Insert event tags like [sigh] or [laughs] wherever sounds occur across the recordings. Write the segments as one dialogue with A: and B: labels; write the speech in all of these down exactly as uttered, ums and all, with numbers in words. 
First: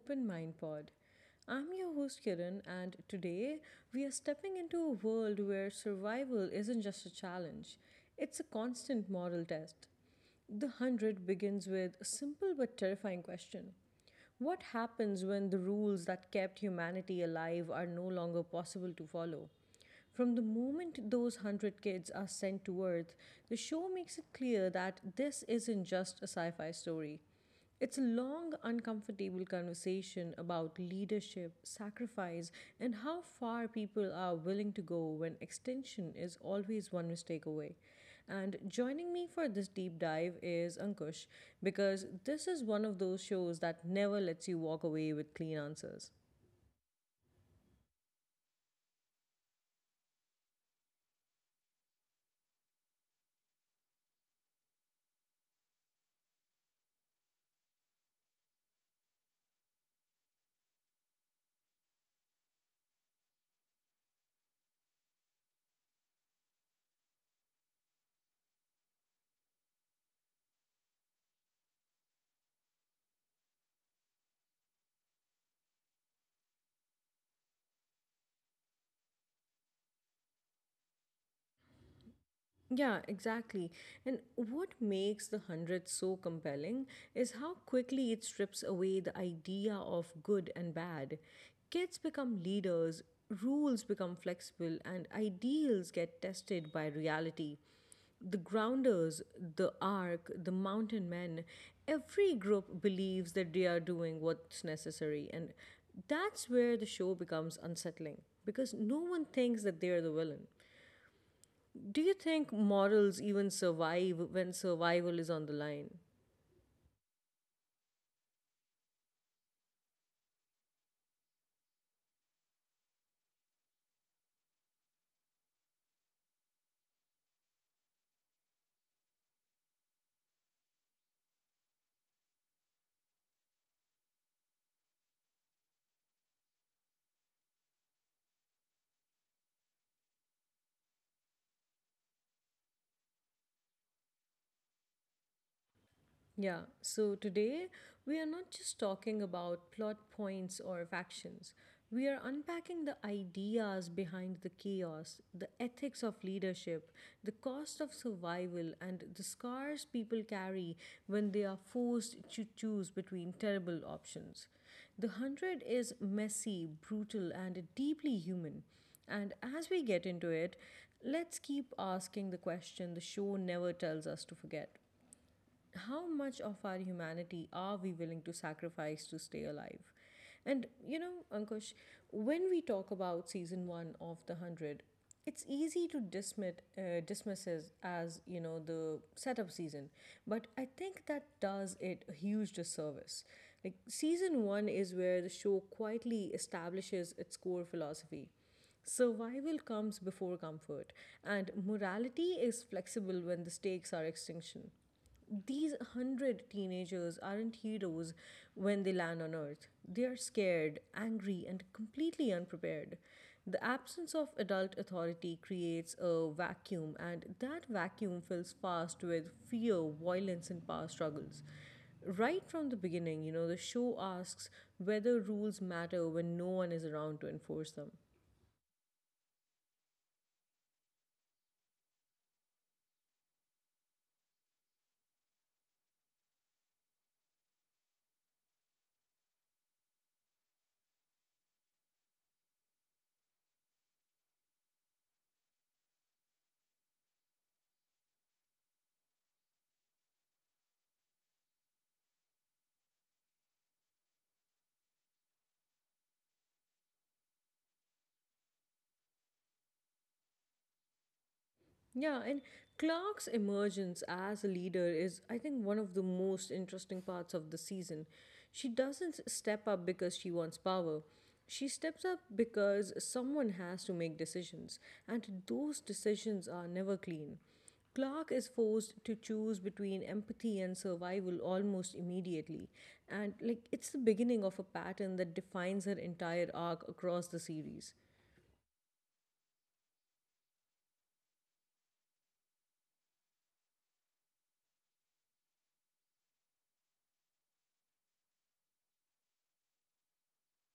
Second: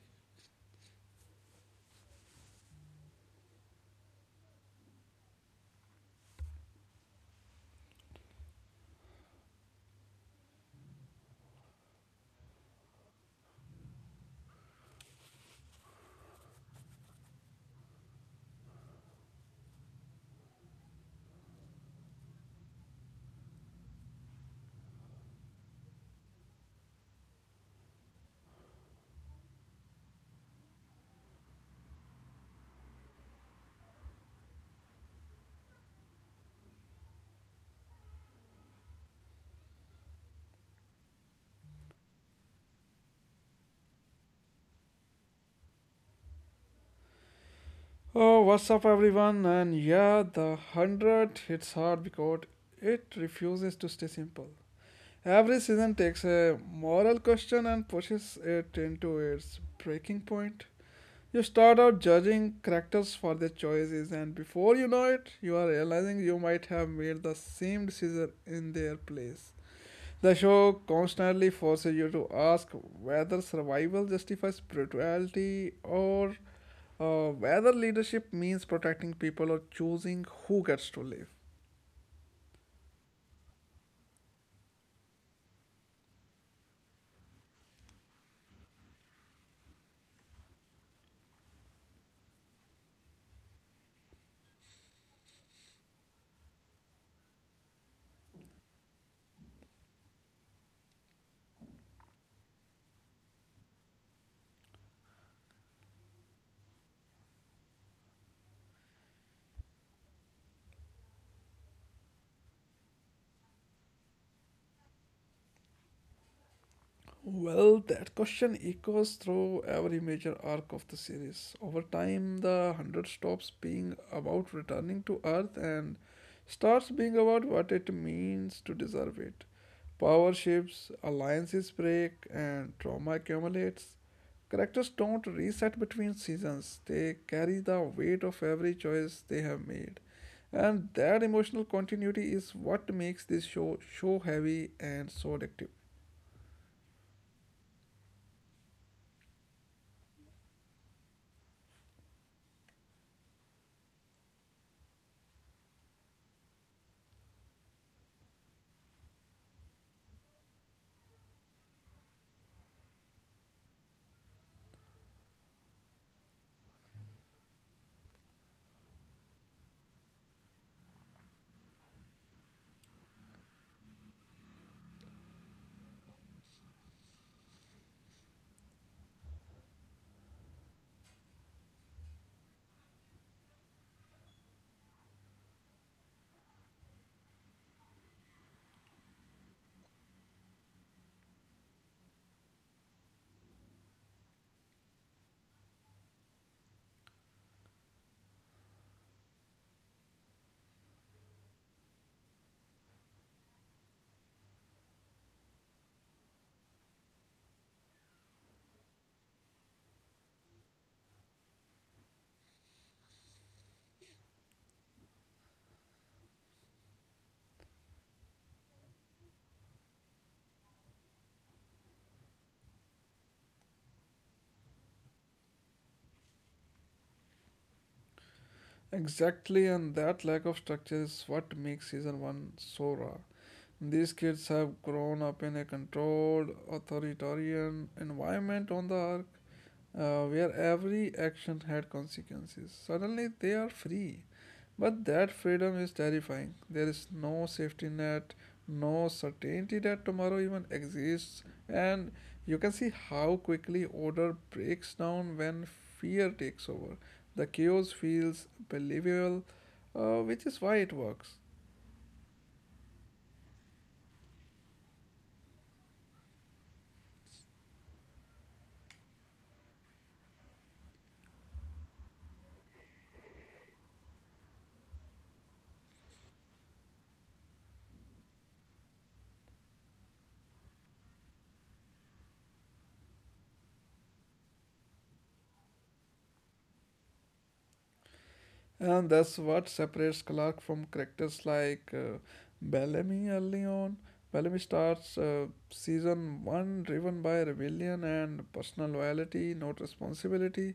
A: Open Mind Pod. I'm your host Kiran, and today we are stepping into a world where survival isn't just a challenge, it's a constant moral test. The hundred begins with a simple but terrifying question, what happens when the rules that kept humanity alive are no longer possible to follow? From the moment those hundred kids are sent to Earth, the show makes it clear that this isn't just a sci fi story. It's a long, uncomfortable conversation about leadership, sacrifice, and how far people are willing to go when extinction is always one mistake away. And joining me for this deep dive is Ankush, because this is one of those shows that never lets you walk away with clean answers.
B: Oh, what's up, everyone? And yeah, the one hundred hits hard because it refuses to stay simple. Every season takes a moral question and pushes it into its breaking point. You start out judging characters for their choices, and before you know it, you are realizing you might have made the same decision in their place. The show constantly forces you to ask whether survival justifies brutality or uh, whether leadership means protecting people or choosing who gets to live.
A: Yeah, exactly. And what makes the hundred so compelling is how quickly it strips away the idea of good and bad. Kids become leaders, rules become flexible, and ideals get tested by reality. The grounders, the ark, the mountain men, every group believes that they are doing what's necessary. And that's where the show becomes unsettling because no one thinks that they're the villain. Do you think morals even survive when survival is on the line?
B: Well, that question echoes through every major arc of the series. Over time, the one hundred stops being about returning to Earth and starts being about what it means to deserve it. Power shifts, alliances break, and trauma accumulates. Characters don't reset between seasons, they carry the weight of every choice they have made. And that emotional continuity is what makes this show so heavy and so addictive.
A: Yeah, so today we are not just talking about plot points or factions. We are unpacking the ideas behind the chaos, the ethics of leadership, the cost of survival, and the scars people carry when they are forced to choose between terrible options. The Hundred is messy, brutal, and deeply human. And as we get into it, let's keep asking the question the show never tells us to forget, how much of our humanity are we willing to sacrifice to stay alive? And you know, Ankush, when we talk about season one of The Hundred, it's easy to dismiss uh, dismisses as you know the setup season, but I think that does it a huge disservice. Like season one is where the show quietly establishes its core philosophy. Survival comes before comfort, and morality is flexible when the stakes are extinction. These hundred teenagers aren't heroes when they land on Earth. They are scared, angry, and completely unprepared. The absence of adult authority creates a vacuum, and that vacuum fills fast with fear, violence, and power struggles. Right from the beginning, you know, the show asks whether rules matter when no one is around to enforce them.
B: Exactly, and that lack of structure is what makes season one so raw. These kids have grown up in a controlled, authoritarian environment on the arc, uh, where every action had consequences. Suddenly they are free. But that freedom is terrifying. There is no safety net, no certainty that tomorrow even exists, and you can see how quickly order breaks down when fear takes over. The chaos feels believable, uh, which is why it works.
A: Yeah, and Clark's emergence as a leader is, I think, one of the most interesting parts of the season. She doesn't step up because she wants power. She steps up because someone has to make decisions, and those decisions are never clean. Clark is forced to choose between empathy and survival almost immediately, and like it's the beginning of a pattern that defines her entire arc across the series.
B: And that's what separates Clark from characters like uh, Bellamy early on. Bellamy starts uh, season one driven by rebellion and personal loyalty, not responsibility.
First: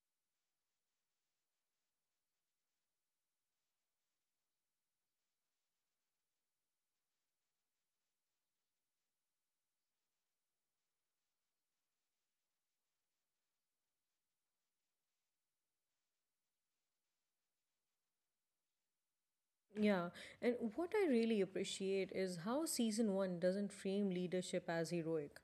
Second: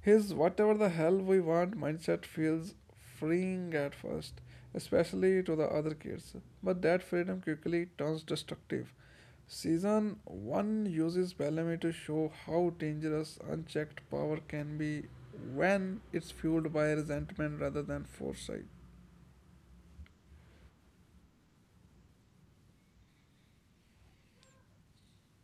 B: His whatever the hell we want mindset feels freeing at first, especially to the other kids. But that freedom quickly turns destructive. Season one uses Bellamy to show how dangerous unchecked power can be when it's fueled by resentment rather than foresight.
A: Yeah, and what I really appreciate is how season one doesn't frame leadership as heroic.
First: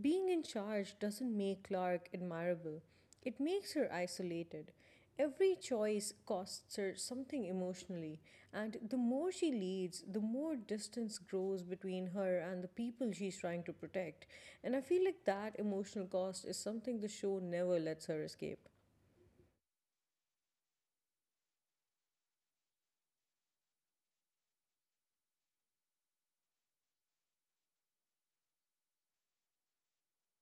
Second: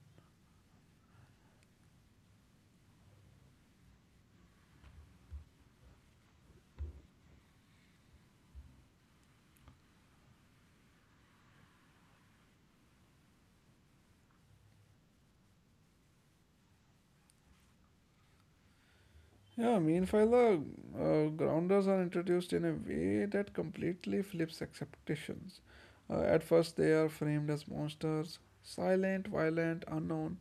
A: Being in charge doesn't make Clark admirable, it makes her isolated. Every choice costs her something emotionally, and the more she leads, the more distance grows between her and the people she's trying to protect. And I feel like that emotional cost is something the show never lets her escape.
B: Yeah, meanwhile, the uh, grounders are introduced in a way that completely flips expectations. Uh, at first, they are framed as monsters silent, violent, unknown.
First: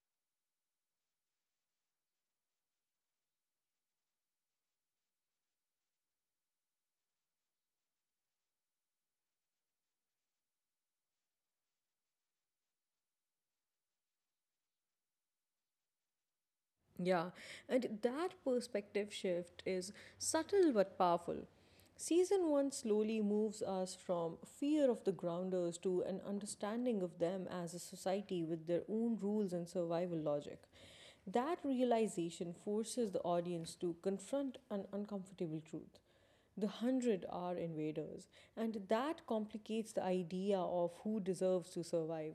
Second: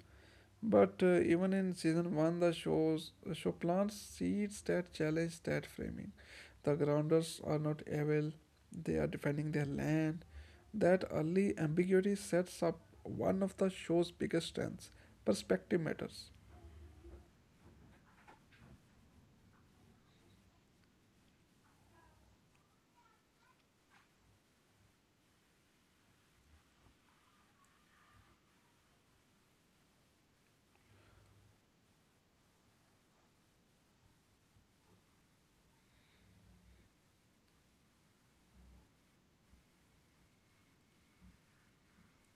B: But uh, even in season one, the shows show plants seeds that challenge that framing. The grounders are not evil, they are defending their land. That early ambiguity sets up one of the show's biggest strengths perspective matters.
A: Yeah, and that perspective shift is subtle but powerful. Season one slowly moves us from fear of the grounders to an understanding of them as a society with their own rules and survival logic. That realization forces the audience to confront an uncomfortable truth. The hundred are invaders, and that complicates the idea of who deserves to survive.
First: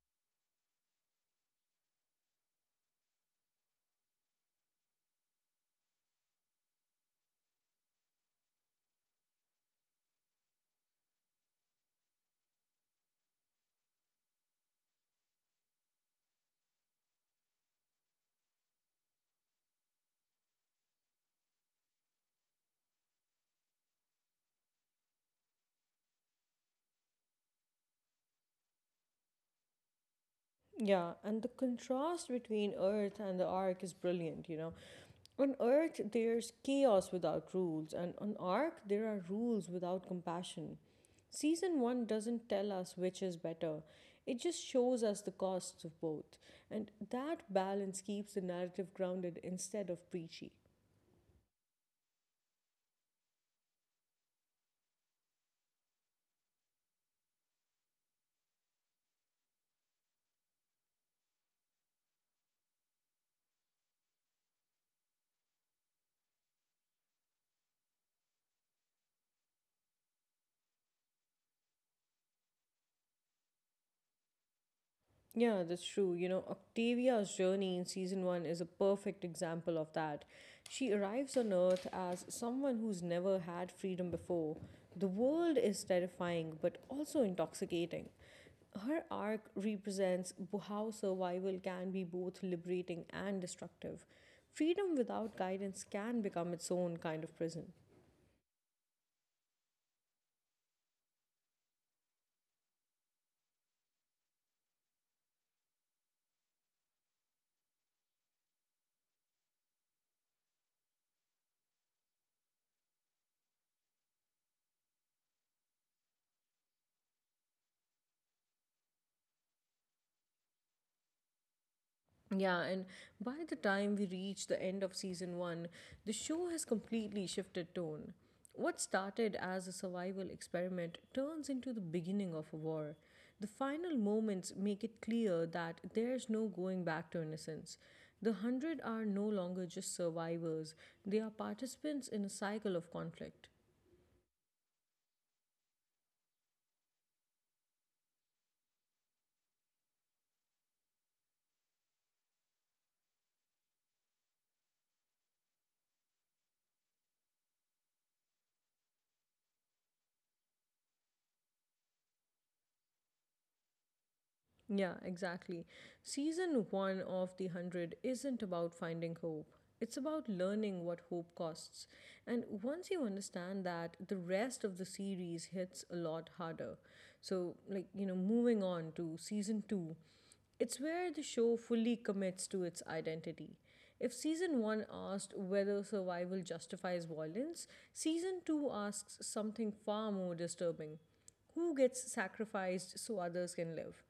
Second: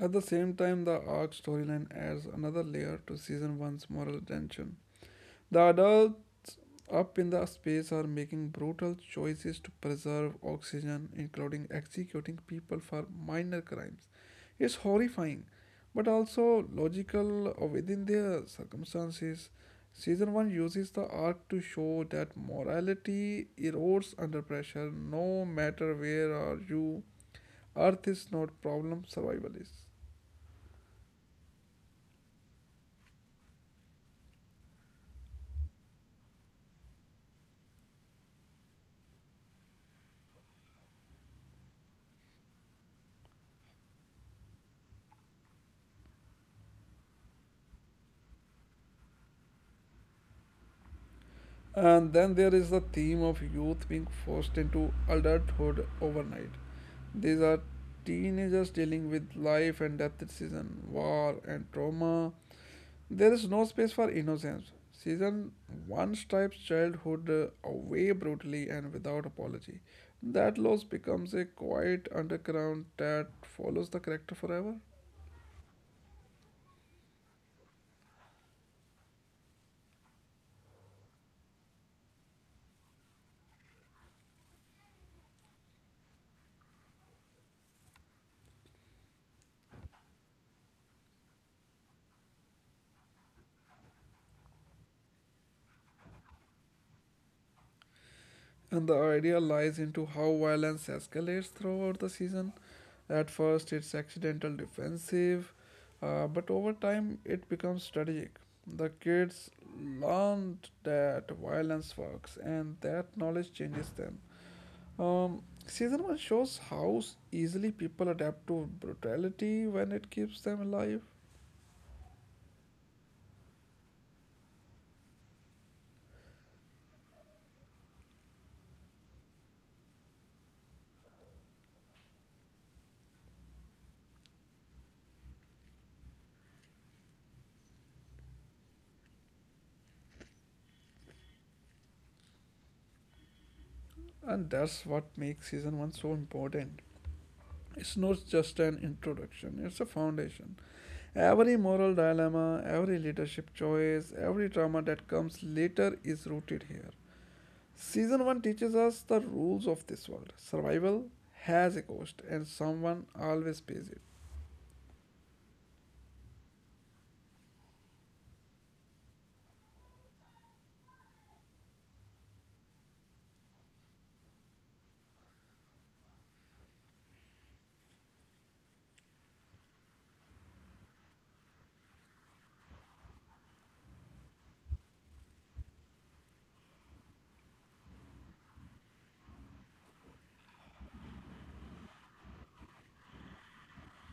B: At the same time, the arc storyline adds another layer to season one's moral tension. The adult up in the space are making brutal choices to preserve oxygen, including executing people for minor crimes. It's horrifying, but also logical uh, within their circumstances. Season one uses the arc to show that morality erodes under pressure, no matter where are you. Earth is not problem, survival is.
A: Yeah, and the contrast between Earth and the Ark is brilliant, you know. On Earth, there's chaos without rules, and on Ark, there are rules without compassion. Season one doesn't tell us which is better, it just shows us the costs of both, and that balance keeps the narrative grounded instead of preachy.
B: And then there is the theme of youth being forced into adulthood overnight. These are teenagers dealing with life and death decision, war and trauma. There is no space for innocence. Season one stripes childhood uh, away brutally and without apology. That loss becomes a quiet underground that follows the character forever.
A: Yeah, that's true. You know, Octavia's journey in season one is a perfect example of that. She arrives on Earth as someone who's never had freedom before. The world is terrifying, but also intoxicating. Her arc represents b- how survival can be both liberating and destructive. Freedom without guidance can become its own kind of prison.
B: And the idea lies into how violence escalates throughout the season. At first, it's accidental defensive, uh, but over time, it becomes strategic. The kids learned that violence works, and that knowledge changes them. Um, season one shows how s- easily people adapt to brutality when it keeps them alive,
A: Yeah, and by the time we reach the end of season one, the show has completely shifted tone. What started as a survival experiment turns into the beginning of a war. The final moments make it clear that there's no going back to innocence. The hundred are no longer just survivors, they are participants in a cycle of conflict.
B: and that's what makes season one so important. It's not just an introduction, it's a foundation. Every moral dilemma, every leadership choice, every drama that comes later is rooted here. Season one teaches us the rules of this world. Survival has a cost, and someone always pays it.
A: Yeah, exactly. Season one of The Hundred isn't about finding hope, it's about learning what hope costs. And once you understand that, the rest of the series hits a lot harder. So, like, you know, moving on to season two, it's where the show fully commits to its identity. If season one asked whether survival justifies violence, season two asks something far more disturbing, who gets sacrificed so others can live.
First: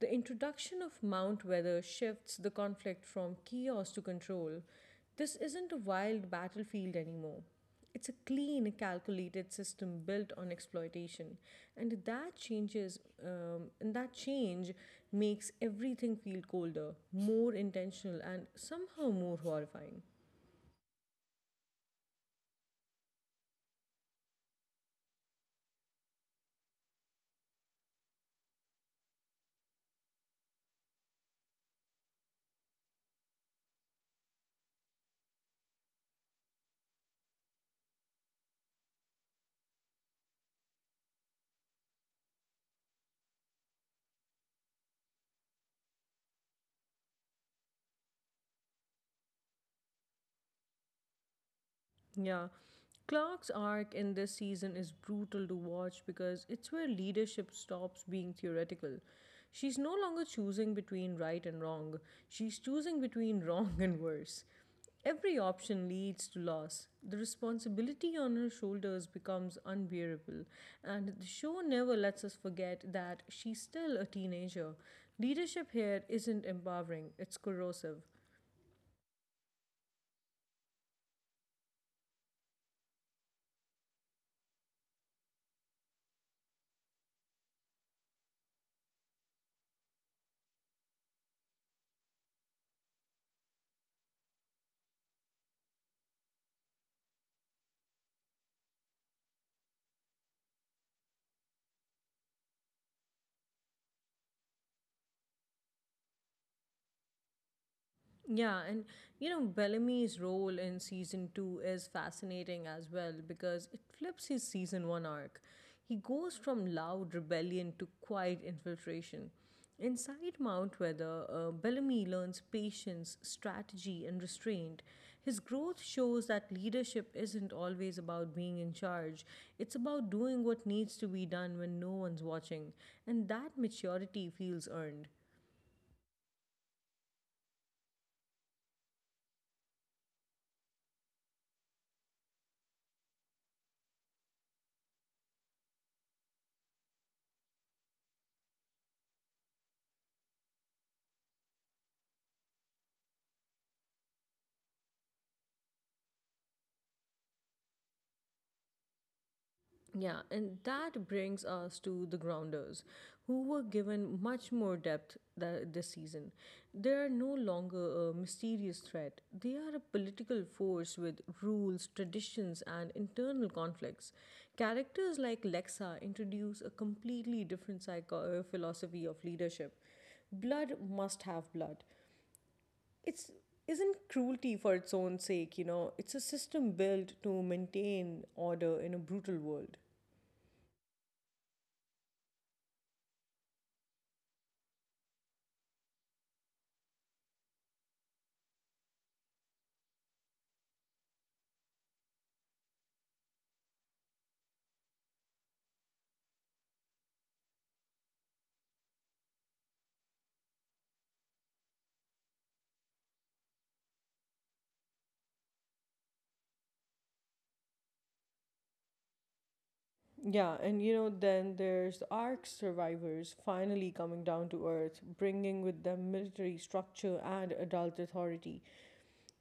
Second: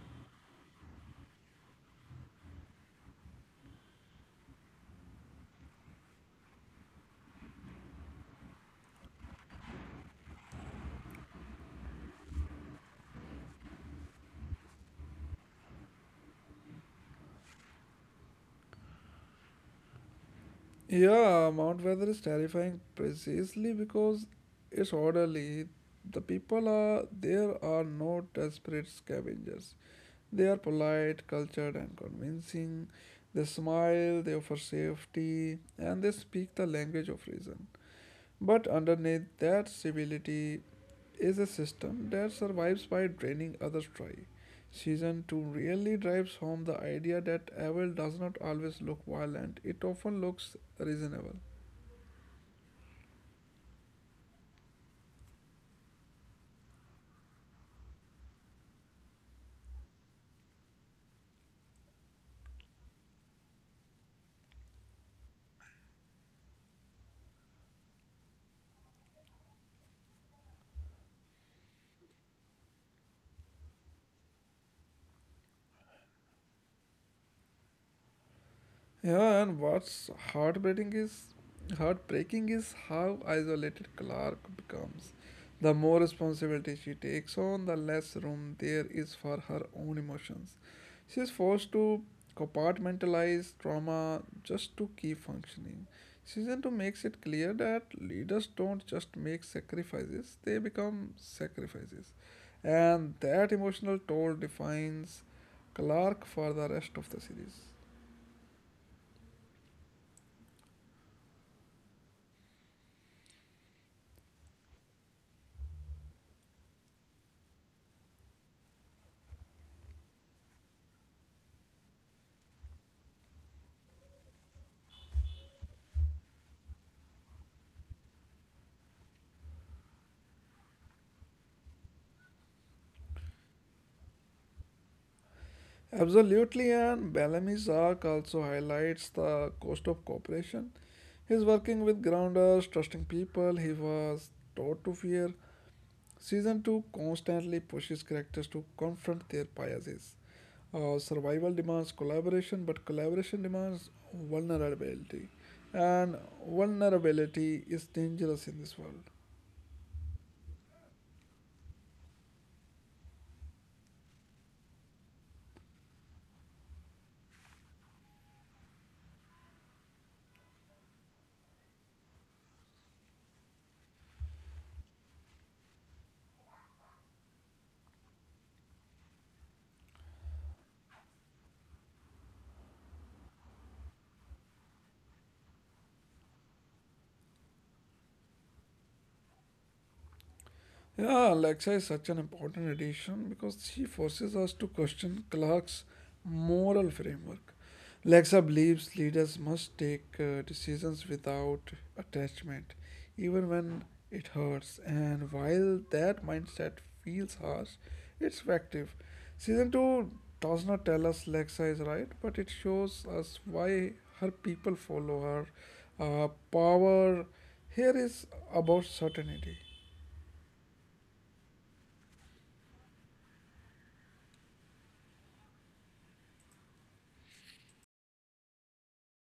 A: The introduction of Mount Weather shifts the conflict from chaos to control. This isn't a wild battlefield anymore. It's a clean, calculated system built on exploitation, and that changes. Um, and that change makes everything feel colder, more intentional, and somehow more horrifying.
B: Yeah, Mount Weather is terrifying precisely because it's orderly. The people are there are no desperate scavengers. They are polite, cultured, and convincing. They smile, they offer safety, and they speak the language of reason. But underneath that civility is a system that survives by draining others dry. Season two really drives home the idea that evil does not always look violent, it often looks reasonable.
A: Yeah. Clark's arc in this season is brutal to watch because it's where leadership stops being theoretical. She's no longer choosing between right and wrong, she's choosing between [laughs] wrong and worse. Every option leads to loss. The responsibility on her shoulders becomes unbearable, and the show never lets us forget that she's still a teenager. Leadership here isn't empowering, it's corrosive.
B: Yeah, and what's heartbreaking is heartbreaking is how isolated Clark becomes. The more responsibility she takes on, the less room there is for her own emotions. She is forced to compartmentalize trauma just to keep functioning. Season two makes it clear that leaders don't just make sacrifices, they become sacrifices. And that emotional toll defines Clark for the rest of the series.
A: Yeah, and you know, Bellamy's role in season two is fascinating as well because it flips his season one arc. He goes from loud rebellion to quiet infiltration. Inside Mount Weather, uh, Bellamy learns patience, strategy, and restraint. His growth shows that leadership isn't always about being in charge, it's about doing what needs to be done when no one's watching, and that maturity feels earned.
B: Absolutely, and Bellamy's arc also highlights the cost of cooperation. He's working with grounders, trusting people he was taught to fear. Season two constantly pushes characters to confront their biases. Uh, survival demands collaboration, but collaboration demands vulnerability. And vulnerability is dangerous in this world.
A: Yeah, and that brings us to the Grounders, who were given much more depth tha- this season. They are no longer a mysterious threat, they are a political force with rules, traditions, and internal conflicts. Characters like Lexa introduce a completely different psycho- uh, philosophy of leadership. Blood must have blood. It's isn't cruelty for its own sake, you know. It's a system built to maintain order in a brutal world.
B: Yeah, Alexa is such an important addition because she forces us to question Clark's moral framework. Alexa believes leaders must take uh, decisions without attachment, even when it hurts. And while that mindset feels harsh, it's effective. Season two does not tell us Alexa is right, but it shows us why her people follow her. Uh, power here is about certainty.
A: Yeah, and you know, then there's the Ark survivors finally coming down to Earth, bringing with them military structure and adult authority.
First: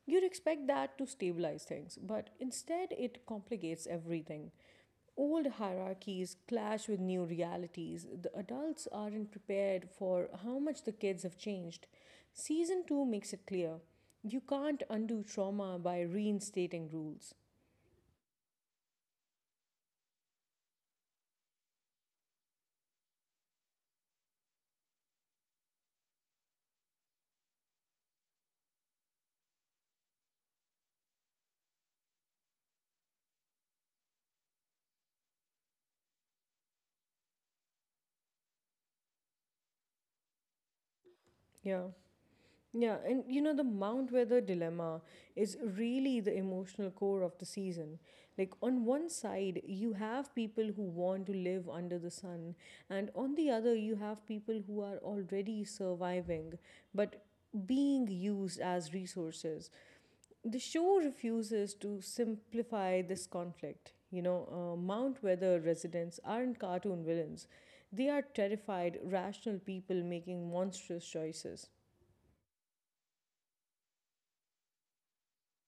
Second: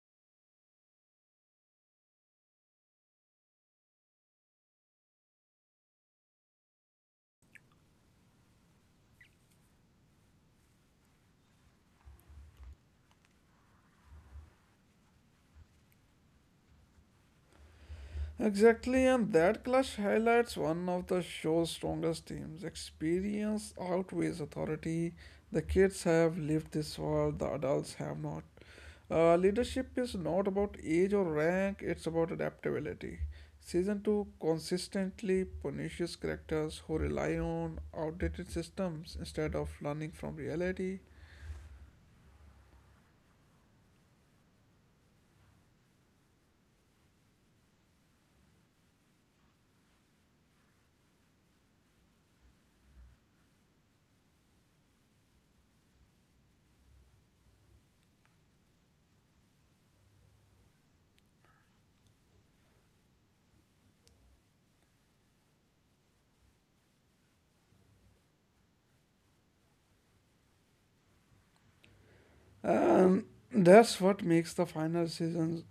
A: You'd expect that to stabilize things, but instead it complicates everything. Old hierarchies clash with new realities. The adults aren't prepared for how much the kids have changed. Season two makes it clear, you can't undo trauma by reinstating rules.
B: Exactly, and that clash highlights one of the show's strongest themes. Experience outweighs authority. The kids have lived this world, the adults have not. Uh, leadership is not about age or rank, it's about adaptability. Season two consistently punishes characters who rely on outdated systems instead of learning from reality.
A: Yeah. Yeah, and you know, the Mount Weather dilemma is really the emotional core of the season. Like, on one side, you have people who want to live under the sun, and on the other, you have people who are already surviving but being used as resources. The show refuses to simplify this conflict. You know, uh, Mount Weather residents aren't cartoon villains, they are terrified, rational people making monstrous choices.
B: And that's what makes the final season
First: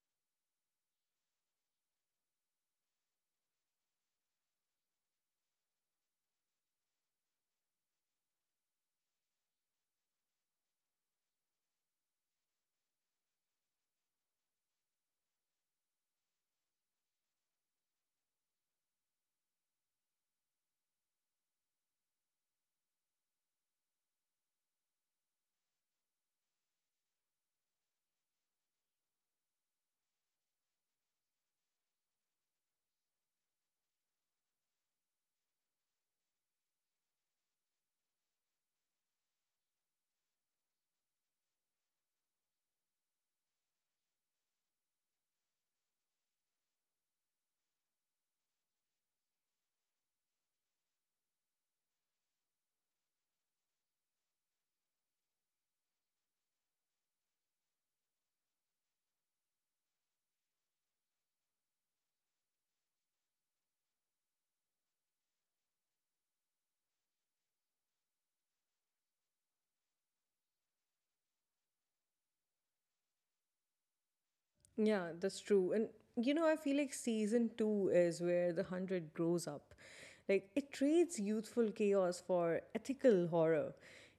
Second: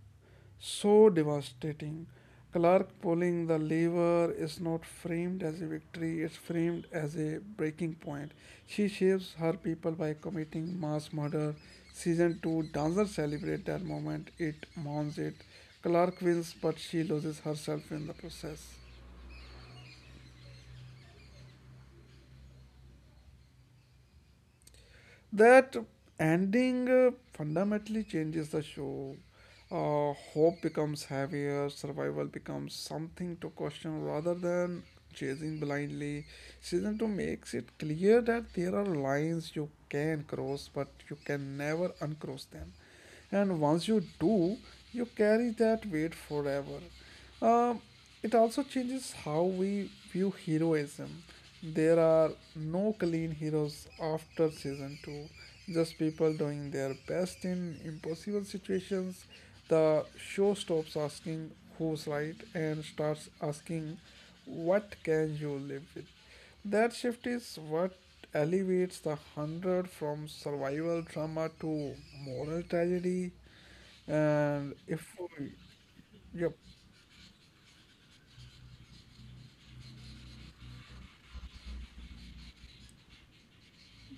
B: so devastating. Clark pulling the lever is not framed as a victory, it's framed as a breaking point. She saves her people by committing mass murder. Season two dancers celebrate that moment, it mourns it. Clark wins, but she loses herself in the process. That ending uh, fundamentally changes the show. Uh, hope becomes heavier, survival becomes something to question rather than chasing blindly. Season two makes it clear that there are lines you can cross, but you can never uncross them, and once you do, you carry that weight forever. um, it also changes how we view heroism. There are no clean heroes after season two, just people doing their best in impossible situations. The show stops asking who's right and starts asking what can you live with. That shift is what elevates the hundred from survival trauma to moral tragedy. And
A: Yeah,
B: if
A: that's
B: we,
A: true. And you know,
B: yep.
A: I feel like season two is where the hundred grows up. Like, it trades youthful chaos for ethical horror.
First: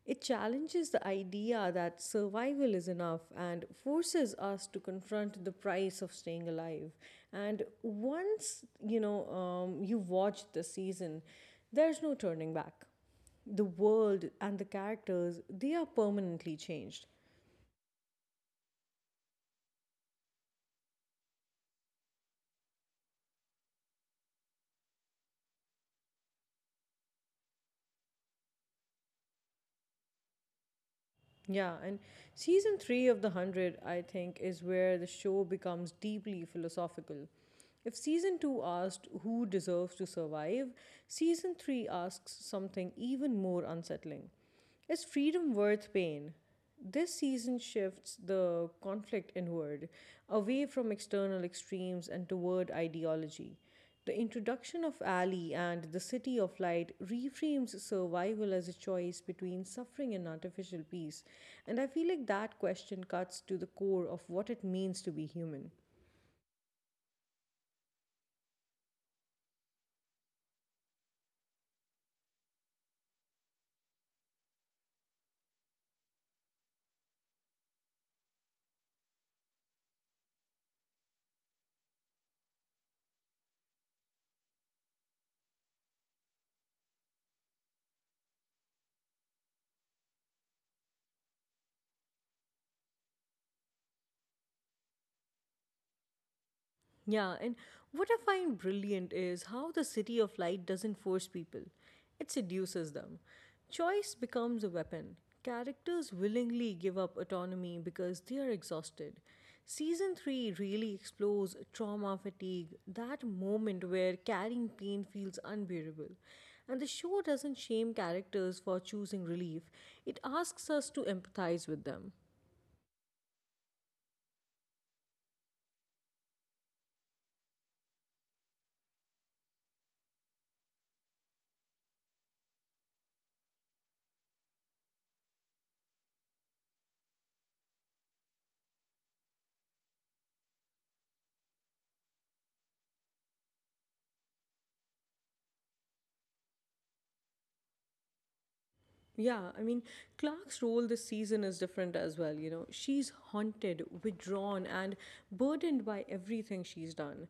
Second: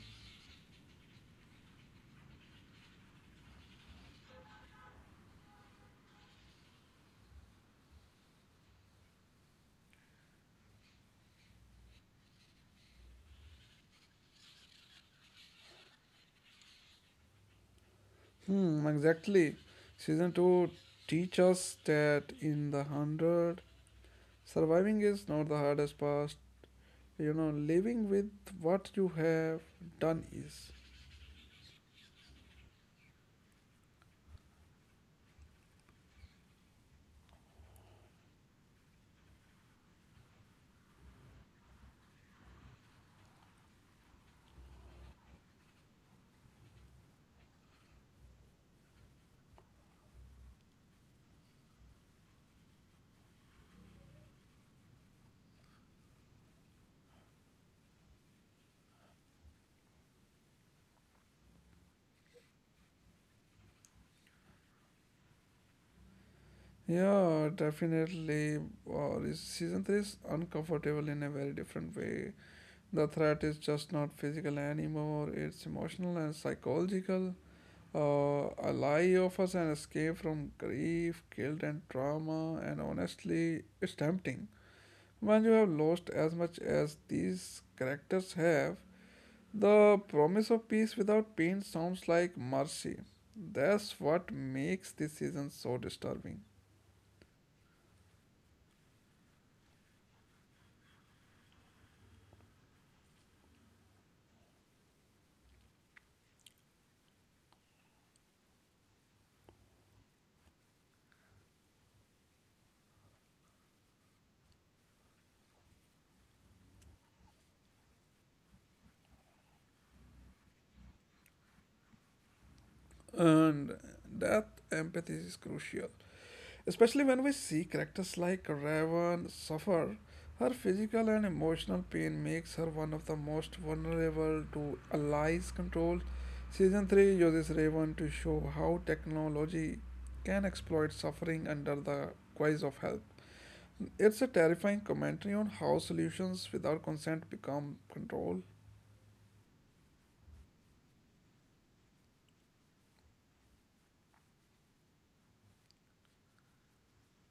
A: It challenges the idea that survival is enough and forces us to confront the price of staying alive. And once, you know, um, you watch the season, there's no turning back, the world and the characters they are permanently changed.
B: hmm, exactly. Season two teach us that in the hundred, surviving is not the hardest part. You know, living with what you have done is.
A: Yeah, and season three of The Hundred, I think, is where the show becomes deeply philosophical. If season two asked who deserves to survive, season three asks something even more unsettling. Is freedom worth pain? This season shifts the conflict inward, away from external extremes and toward ideology. The introduction of Ali and the City of Light reframes survival as a choice between suffering and artificial peace, and I feel like that question cuts to the core of what it means to be human.
B: Yeah, definitely. Or is season three is uncomfortable in a very different way. The threat is just not physical anymore, it's emotional and psychological. Uh, a lie offers an escape from grief, guilt, and trauma, and honestly, it's tempting. When you have lost as much as these characters have, the promise of peace without pain sounds like mercy. That's what makes this season so disturbing.
A: Yeah, and what I find brilliant is how the City of Light doesn't force people, it seduces them. Choice becomes a weapon. Characters willingly give up autonomy because they are exhausted. Season three really explores trauma fatigue, that moment where carrying pain feels unbearable. And the show doesn't shame characters for choosing relief, it asks us to empathize with them.
B: And that empathy is crucial. Especially when we see characters like Raven suffer, her physical and emotional pain makes her one of the most vulnerable to allies' control. Season three uses Raven to show how technology can exploit suffering under the guise of help. It's a terrifying commentary on how solutions without consent become control,
A: Yeah, I mean, Clark's role this season is different as well. You know, she's haunted, withdrawn, and burdened by everything she's done.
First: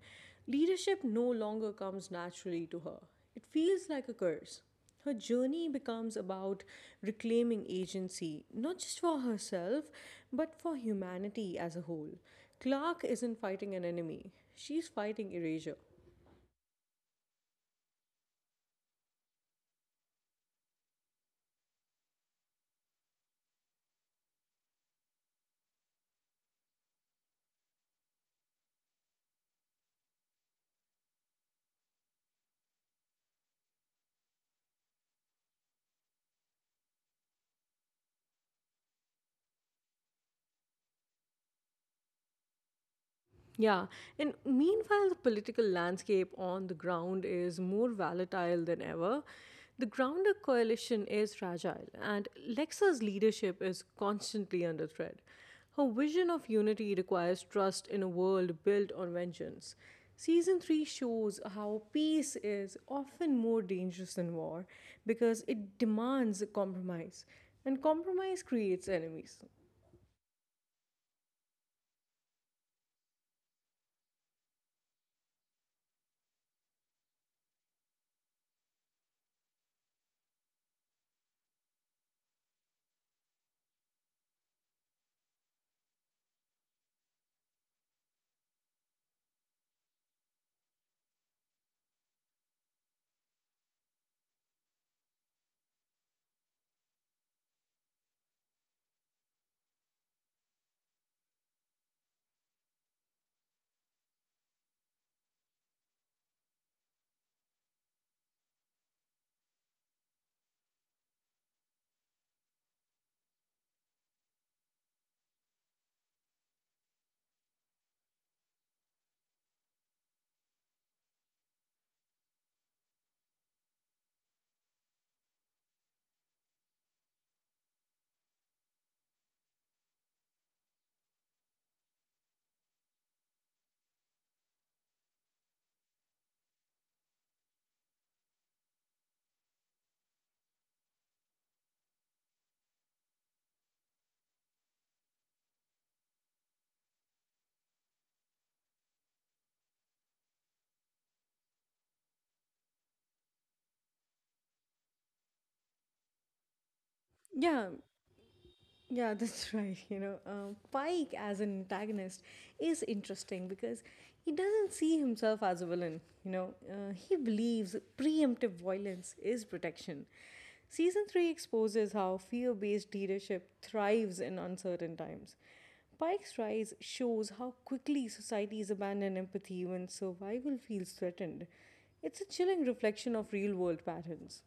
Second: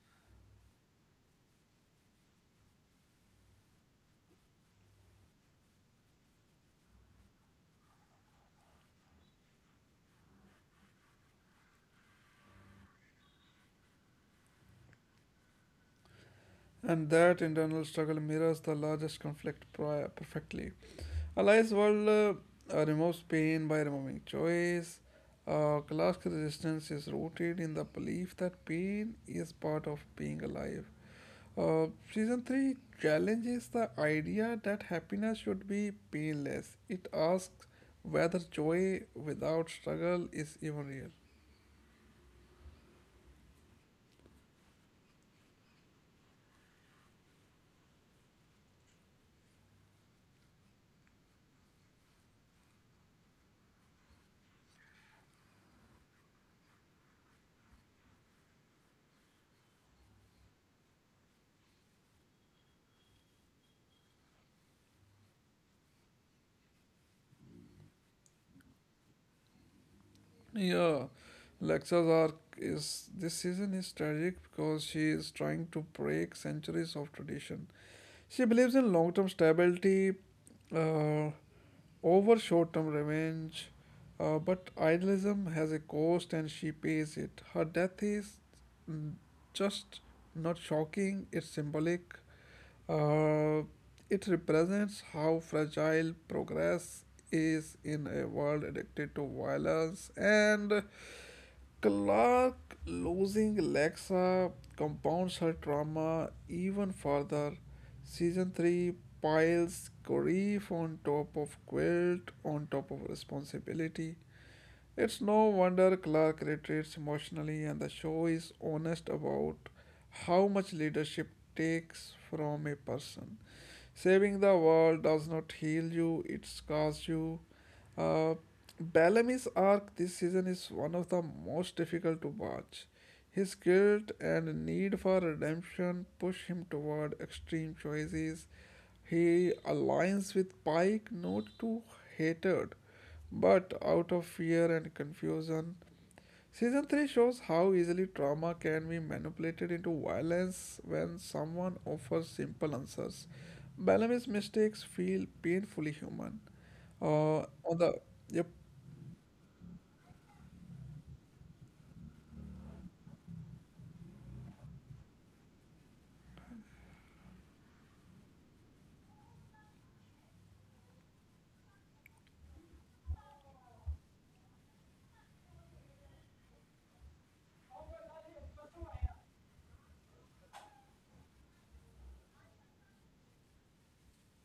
A: Leadership no longer comes naturally to her, it feels like a curse. Her journey becomes about reclaiming agency, not just for herself, but for humanity as a whole. Clark isn't fighting an enemy, she's fighting erasure.
B: and that internal struggle mirrors the largest conflict prior perfectly. Allies world uh, uh, removes pain by removing choice. Uh, classic resistance is rooted in the belief that pain is part of being alive. Uh, season three challenges the idea that happiness should be painless. It asks whether joy without struggle is even real.
A: Yeah, and meanwhile, the political landscape on the ground is more volatile than ever. The Grounder coalition is fragile, and Lexa's leadership is constantly under threat. Her vision of unity requires trust in a world built on vengeance. Season three shows how peace is often more dangerous than war because it demands compromise, and compromise creates enemies.
B: Yeah, Lexa's arc is this season is tragic because she is trying to break centuries of tradition. She believes in long term stability uh, over short term revenge, uh, but idealism has a cost and she pays it. Her death is mm, just not shocking, it's symbolic. Uh, it represents how fragile progress is in a world addicted to violence, and Clark losing Lexa compounds her trauma even further. Season three piles grief on top of guilt, on top of responsibility. It's no wonder Clark retreats emotionally, and the show is honest about how much leadership takes from a person. Saving the world does not heal you, it scars you. Uh, Bellamy's arc this season is one of the most difficult to watch. His guilt and need for redemption push him toward extreme choices. He aligns with Pike not to hatred, but out of fear and confusion. Season three shows how easily trauma can be manipulated into violence when someone offers simple answers. Bellamy's mistakes feel painfully human. Uh,
A: Yeah,
B: on the yep.
A: Yeah, that's [laughs] right. You know, um, Pike as an antagonist is interesting because he doesn't see himself as a villain. You know, uh, he believes preemptive violence is protection. Season three exposes how fear based leadership thrives in uncertain times. Pike's rise shows how quickly societies abandon empathy when survival feels threatened. It's a chilling reflection of real world patterns.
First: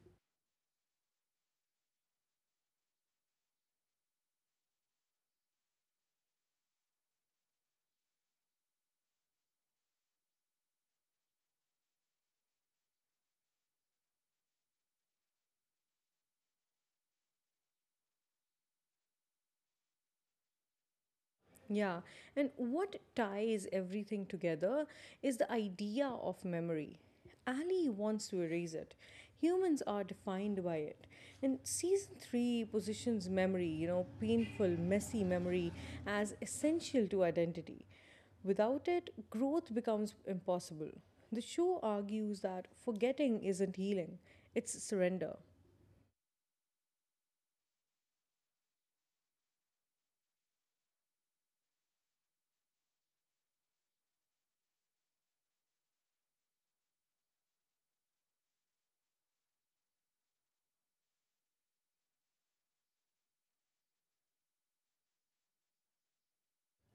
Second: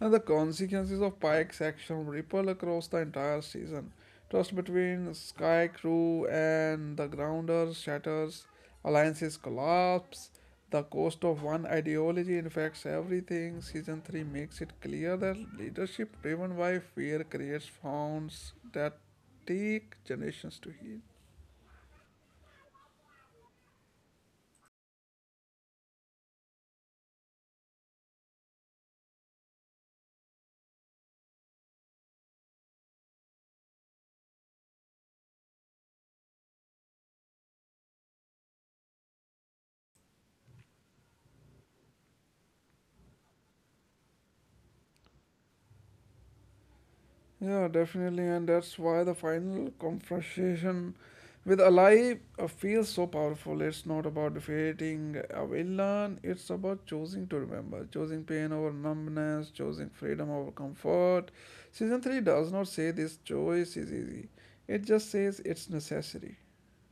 B: And the consequences of Pike's action ripple across the entire season. Trust between Sky Crew and the Grounders shatters, alliances collapse, the cost of one ideology infects everything. Season three makes it clear that leadership driven by fear creates wounds that take generations to heal.
A: Yeah, and what ties everything together is the idea of memory. Ali wants to erase it. Humans are defined by it. And season three positions memory, you know, painful, messy memory, as essential to identity. Without it, growth becomes impossible. The show argues that forgetting isn't healing, it's surrender.
B: Yeah, definitely, and that's why the final confrontation with Ali uh, feels so powerful. It's not about defeating a villain; it's about choosing to remember, choosing pain over numbness, choosing freedom over comfort. Season three does not say this choice is easy; it just says it's necessary.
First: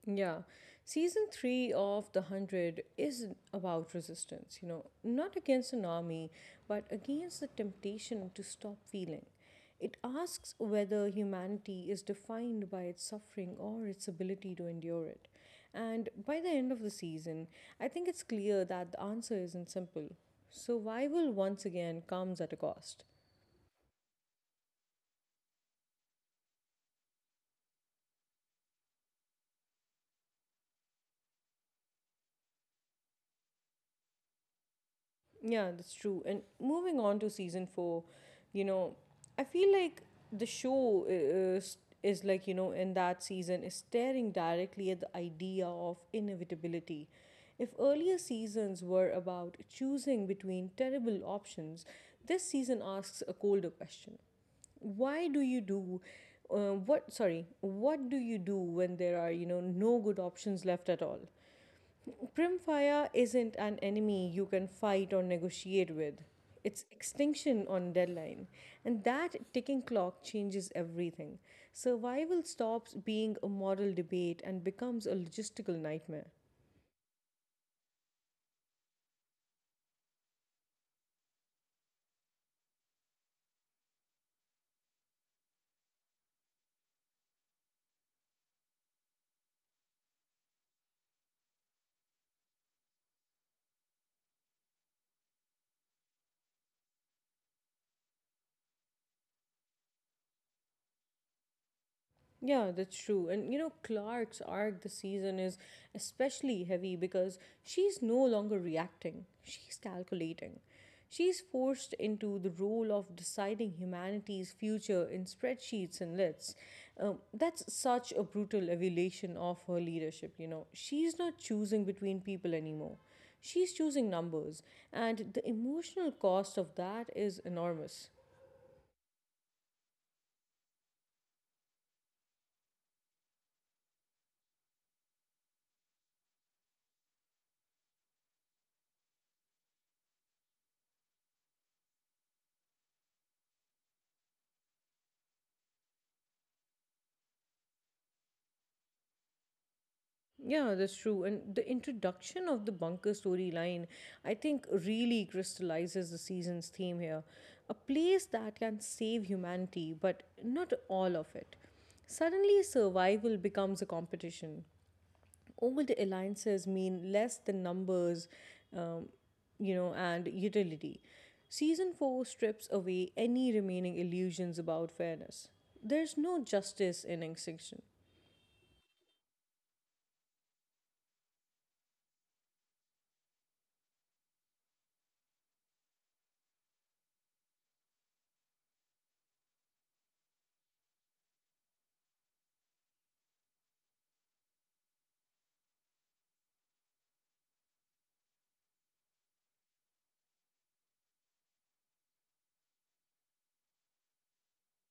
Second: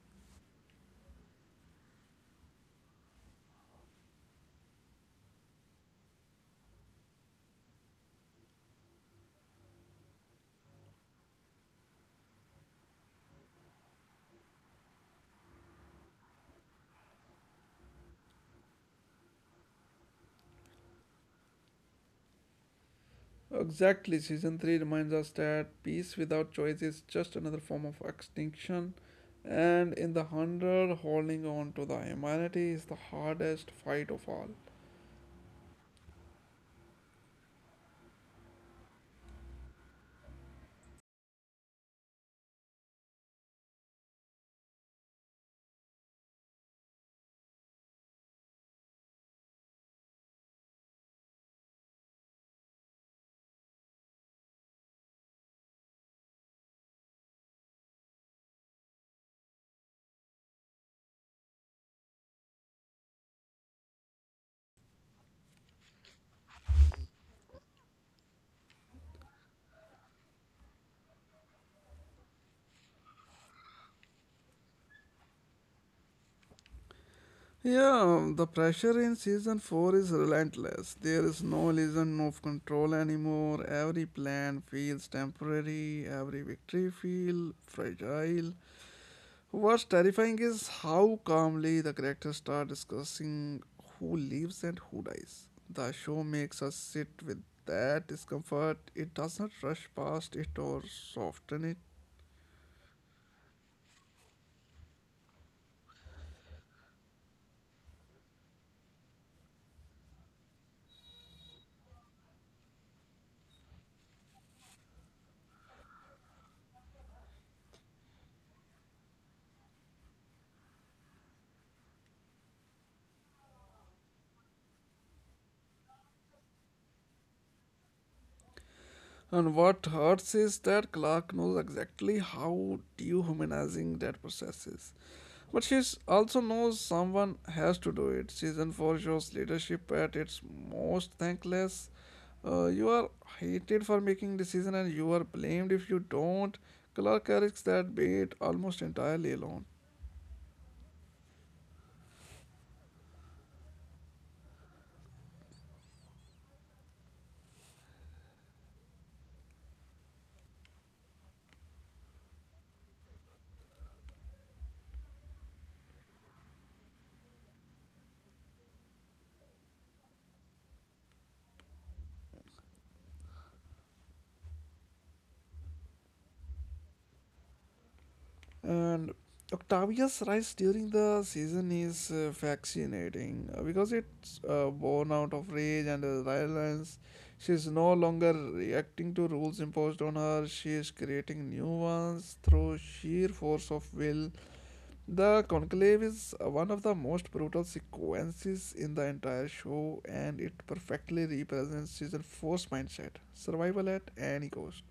A: Yeah. Season three of The Hundred is about resistance, you know, not against an army, but against the temptation to stop feeling. It asks whether humanity is defined by its suffering or its ability to endure it. And by the end of the season, I think it's clear that the answer isn't simple. Survival once again comes at a cost.
B: Exactly, season three reminds us that peace without choice is just another form of extinction, and in the hundred, holding on to the humanity is the hardest fight of all.
A: Yeah, that's true. And moving on to season four, you know, I feel like the show is, is like, you know, in that season is staring directly at the idea of inevitability. If earlier seasons were about choosing between terrible options, this season asks a colder question. Why do you do uh, what sorry, What do you do when there are, you know, no good options left at all? Primfire isn't an enemy you can fight or negotiate with. It's extinction on deadline. And that ticking clock changes everything. Survival stops being a moral debate and becomes a logistical nightmare.
B: Yeah, the pressure in season four is relentless. There is no illusion of control anymore. Every plan feels temporary, every victory feels fragile. What's terrifying is how calmly the characters start discussing who lives and who dies. The show makes us sit with that discomfort. It does not rush past it or soften it.
A: Yeah, that's true. And you know, Clark's arc this season is especially heavy because she's no longer reacting, she's calculating. She's forced into the role of deciding humanity's future in spreadsheets and lists. Um, that's such a brutal evaluation of her leadership, you know. She's not choosing between people anymore. She's choosing numbers, and the emotional cost of that is enormous.
B: And what hurts is that Clark knows exactly how dehumanizing that process is. But she also knows someone has to do it. Season four shows leadership at its most thankless. Uh, you are hated for making decisions, and you are blamed if you don't. Clark carries that bait almost entirely alone.
A: Yeah, that's true. And the introduction of the bunker storyline, I think, really crystallizes the season's theme here. A place that can save humanity, but not all of it. Suddenly, survival becomes a competition. Old alliances mean less than numbers, um, you know, and utility. Season four strips away any remaining illusions about fairness. There's no justice in extinction.
B: And Octavius' rise during the season is uh, fascinating uh, because it's uh, born out of rage and uh, violence. She's no longer reacting to rules imposed on her, she is creating new ones through sheer force of will. The conclave is uh, one of the most brutal sequences in the entire show, and it perfectly represents season four's mindset survival at any cost.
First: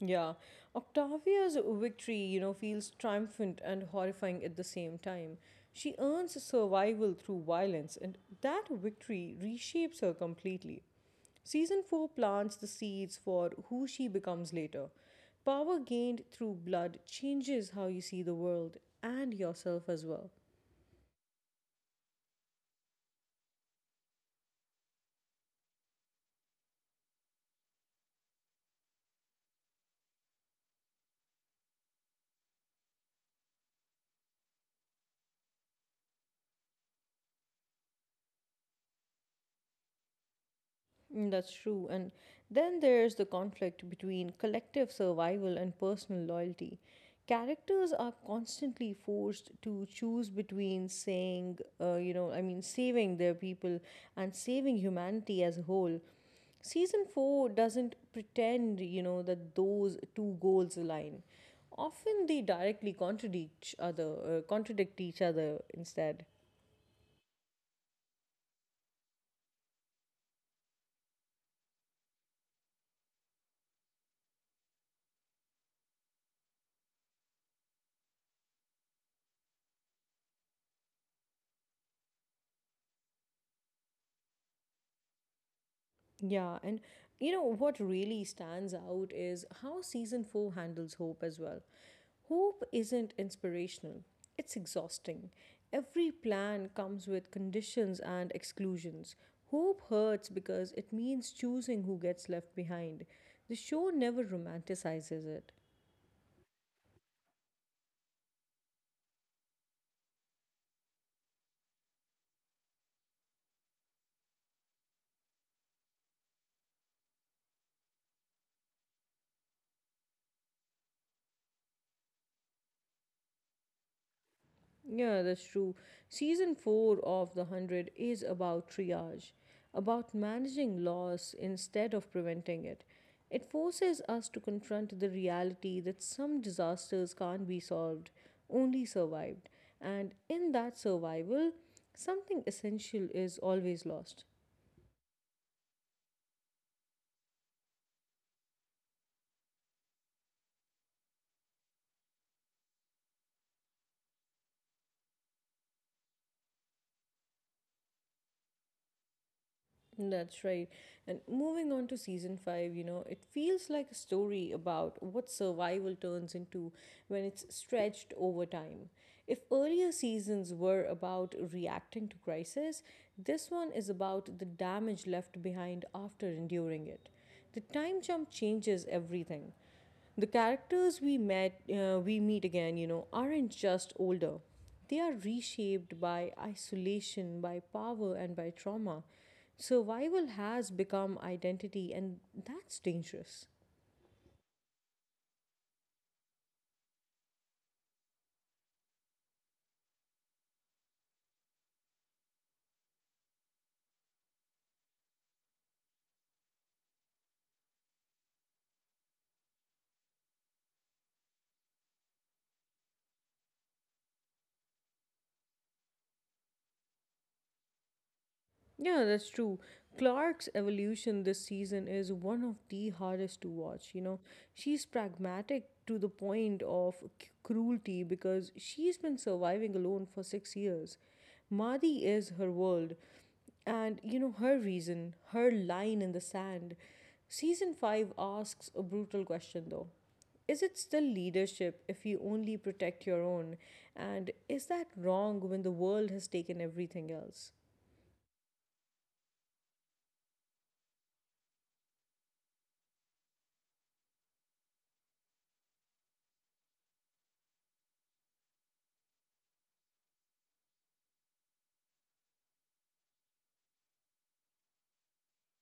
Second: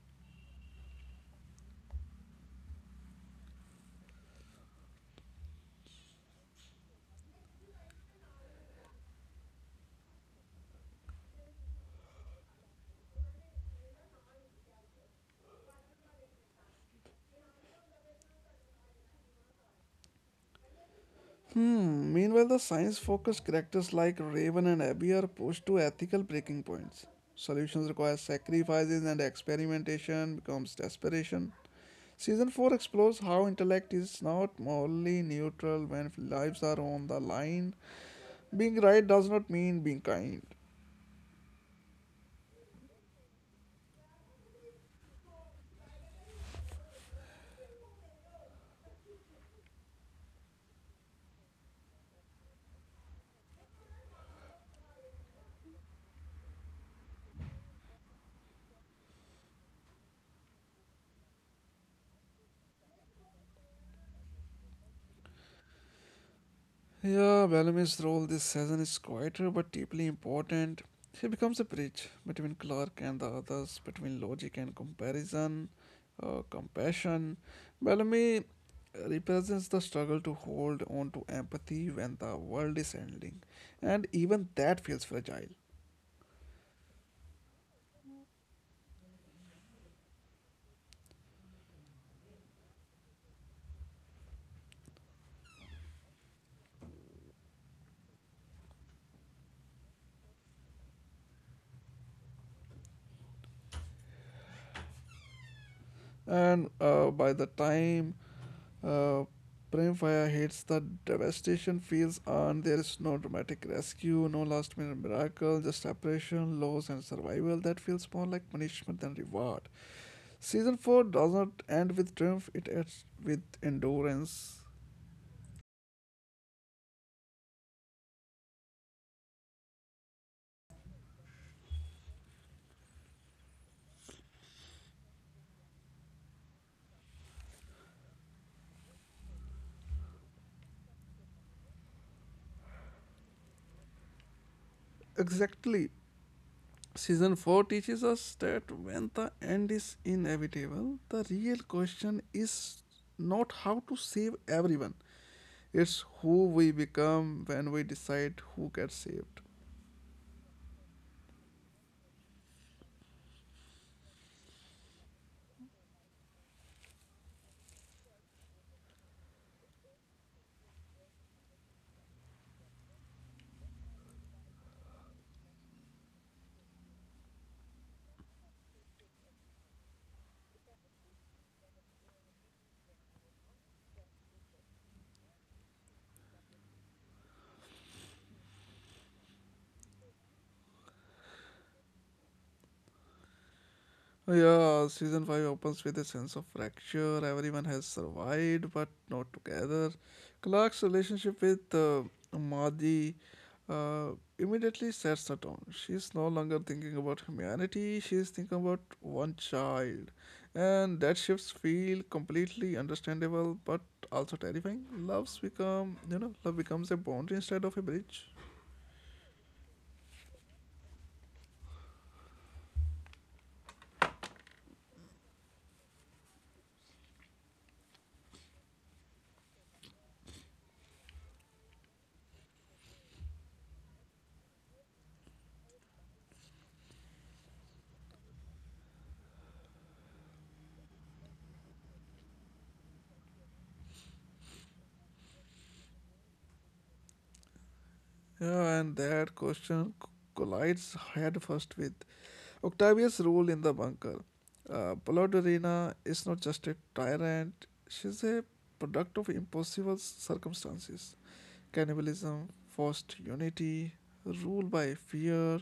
A: Yeah, Octavia's victory, you know, feels triumphant and horrifying at the same time. She earns survival through violence, and that victory reshapes her completely. Season four plants the seeds for who she becomes later. Power gained through blood changes how you see the world and yourself as well.
B: Hmm, meanwhile, the science focused characters like Raven and Abby are pushed to ethical breaking points. Solutions require sacrifices, and experimentation becomes desperation. Season four explores how intellect is not morally neutral when lives are on the line. Being right does not mean being kind.
A: Mm, that's true. And then there's the conflict between collective survival and personal loyalty. Characters are constantly forced to choose between saying, uh, you know, I mean, saving their people and saving humanity as a whole. Season four doesn't pretend, you know, that those two goals align. Often they directly contradict each other, uh, contradict each other instead.
B: Yeah, Bellamy's role this season is quieter but deeply important. He becomes a bridge between Clark and the others, between logic and comparison, uh, compassion. Bellamy represents the struggle to hold on to empathy when the world is ending, and even that feels fragile.
A: Yeah, and you know what really stands out is how season four handles hope as well. Hope isn't inspirational, it's exhausting. Every plan comes with conditions and exclusions. Hope hurts because it means choosing who gets left behind. The show never romanticizes it.
B: And uh, by the time Uh, Prem fire hates the devastation feels earned. There is no dramatic rescue, no last minute miracle, just separation, loss, and survival that feels more like punishment than reward. Season four does not end with triumph, it ends with endurance.
A: Yeah, that's true. Season four of The one hundred is about triage, about managing loss instead of preventing it. It forces us to confront the reality that some disasters can't be solved, only survived. And in that survival, something essential is always lost.
B: Exactly. Season four teaches us that when the end is inevitable, the real question is not how to save everyone, it's who we become when we decide who gets saved.
A: That's right. And moving on to season five, you know, it feels like a story about what survival turns into when it's stretched over time. If earlier seasons were about reacting to crisis, this one is about the damage left behind after enduring it. The time jump changes everything. The characters we met uh, we meet again, you know, aren't just older. They are reshaped by isolation, by power and by trauma. Survival has become identity and that's dangerous.
B: Oh, yeah, season five opens with a sense of fracture. Everyone has survived, but not together. Clark's relationship with uh, Madi uh, immediately sets the tone. She's no longer thinking about humanity, she's thinking about one child. And that shifts feel completely understandable but also terrifying. Love's become, you know, love becomes a boundary instead of a bridge.
A: Yeah, that's true. Clark's evolution this season is one of the hardest to watch, you know. She's pragmatic to the point of c- cruelty because she's been surviving alone for six years. Madi is her world, and you know, her reason, her line in the sand. Season five asks a brutal question though. Is it still leadership if you only protect your own? And is that wrong when the world has taken everything else?
B: Yeah, and that question c- collides head first with Octavia's role in the bunker. Uh, Polodorina is not just a tyrant, she's a product of impossible circumstances. Cannibalism, forced unity, rule by fear.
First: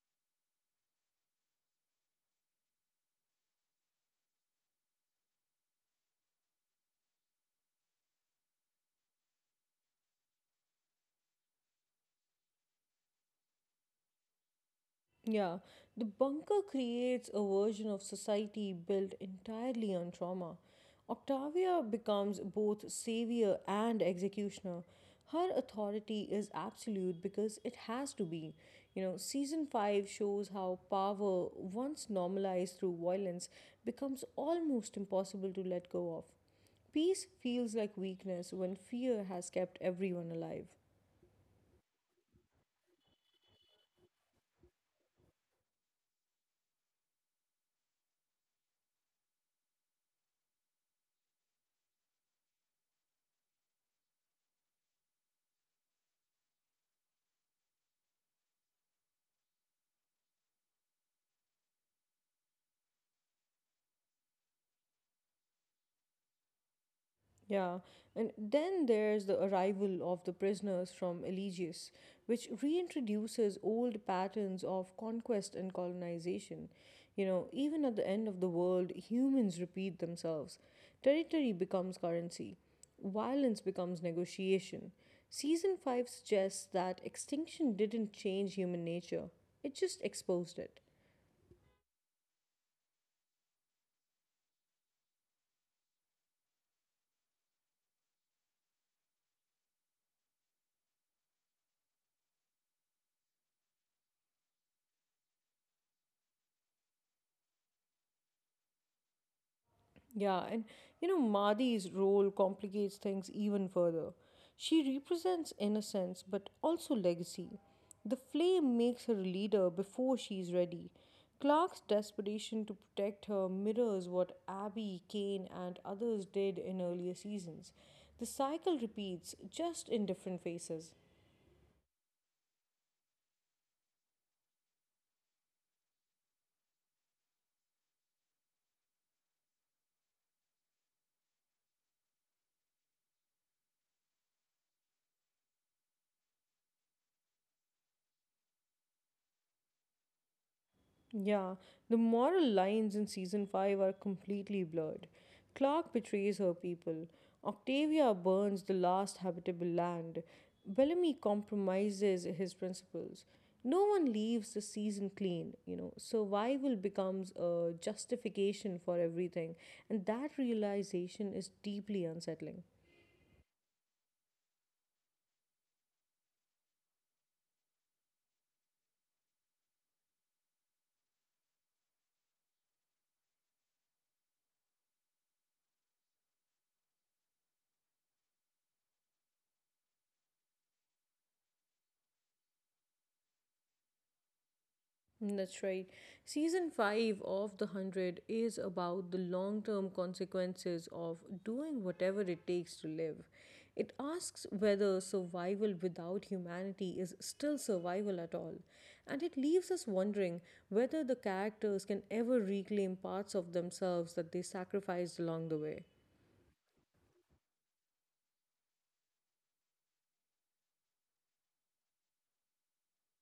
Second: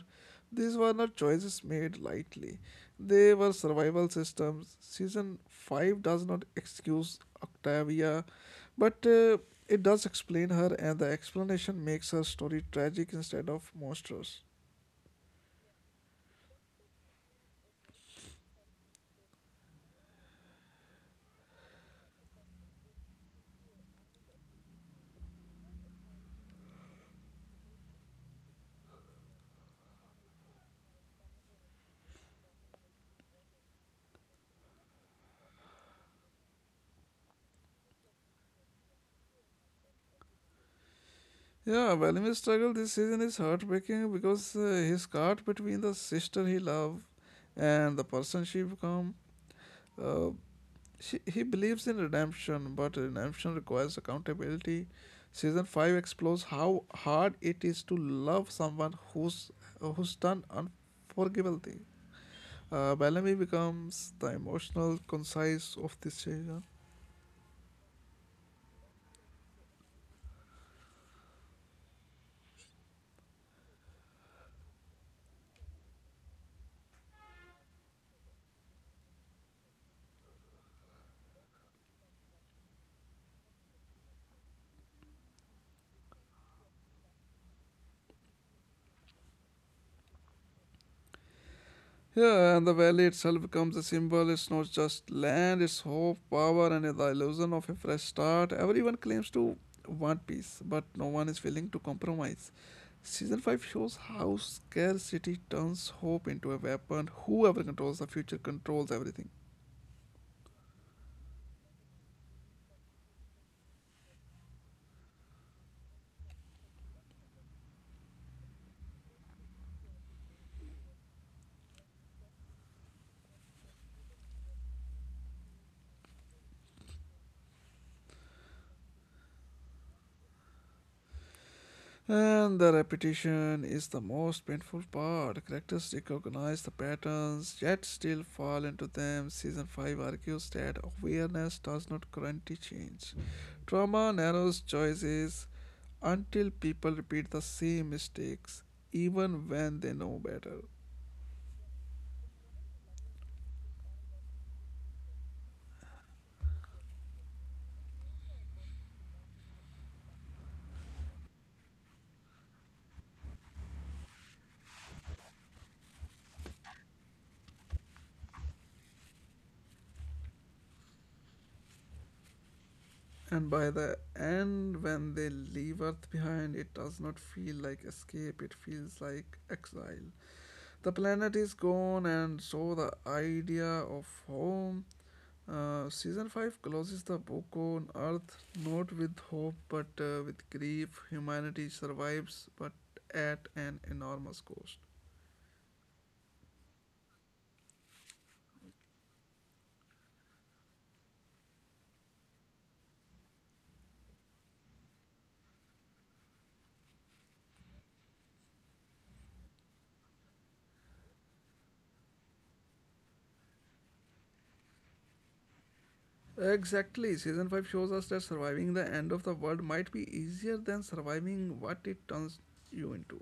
B: These were not choices made lightly. They were survival systems. Season five does not excuse Octavia, but uh, it does explain her, and the explanation makes her story tragic instead of monstrous.
A: Yeah, the bunker creates a version of society built entirely on trauma. Octavia becomes both savior and executioner. Her authority is absolute because it has to be. You know, season five shows how power, once normalized through violence, becomes almost impossible to let go of. Peace feels like weakness when fear has kept everyone alive.
B: Yeah, Valmi's struggle this season is heartbreaking because uh, he's caught between the sister he loved and the person she become. Uh, she, he believes in redemption, but redemption requires accountability. Season five explores how hard it is to love someone who's who's done unforgivable thing. Uh, Bellamy becomes the emotional concise of this season.
A: Yeah, and then there's the arrival of the prisoners from Eligius, which reintroduces old patterns of conquest and colonization. You know, even at the end of the world, humans repeat themselves. Territory becomes currency, violence becomes negotiation. Season five suggests that extinction didn't change human nature, it just exposed it.
B: Yeah, and the valley itself becomes a symbol. It's not just land, it's hope, power, and the illusion of a fresh start. Everyone claims to want peace, but no one is willing to compromise. Season five shows how scarcity turns hope into a weapon. Whoever controls the future controls everything.
A: Yeah, and you know, Madi's role complicates things even further. She represents innocence but also legacy. The flame makes her a leader before she's ready. Clark's desperation to protect her mirrors what Abby, Kane, and others did in earlier seasons. The cycle repeats, just in different faces.
B: And the repetition is the most painful part. Characters recognize the patterns yet still fall into them. Season five argues that awareness does not guarantee change. Trauma narrows choices until people repeat the same mistakes even when they know better.
A: Yeah, the moral lines in season five are completely blurred. Clark betrays her people. Octavia burns the last habitable land. Bellamy compromises his principles. No one leaves the season clean, you know. Survival becomes a justification for everything, and that realization is deeply unsettling.
B: And by the end, when they leave Earth behind, it does not feel like escape, it feels like exile. The planet is gone, and so the idea of home. Uh, season five closes the book on Earth not with hope but uh, with grief. Humanity survives but at an enormous cost.
A: That's right. Season five of The one hundred is about the long term consequences of doing whatever it takes to live. It asks whether survival without humanity is still survival at all. And it leaves us wondering whether the characters can ever reclaim parts of themselves that they sacrificed along the way.
B: Exactly, season five shows us that surviving the end of the world might be easier than surviving what it turns you into.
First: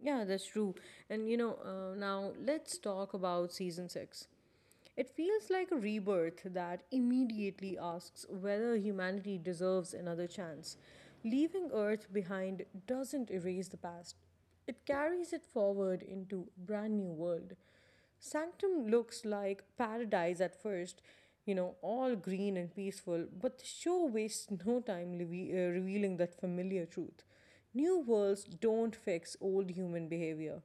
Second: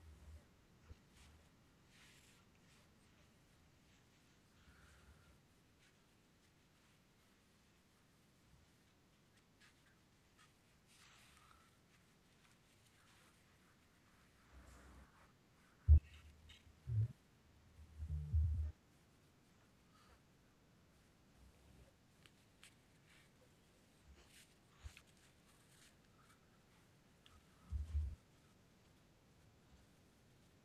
A: Yeah, that's true. And you know, uh, now let's talk about season six. It feels like a rebirth that immediately asks whether humanity deserves another chance. Leaving Earth behind doesn't erase the past, it carries it forward into a brand new world. Sanctum looks like paradise at first, you know, all green and peaceful, but the show wastes no time levi- uh, revealing that familiar truth. New worlds don't fix old human behavior.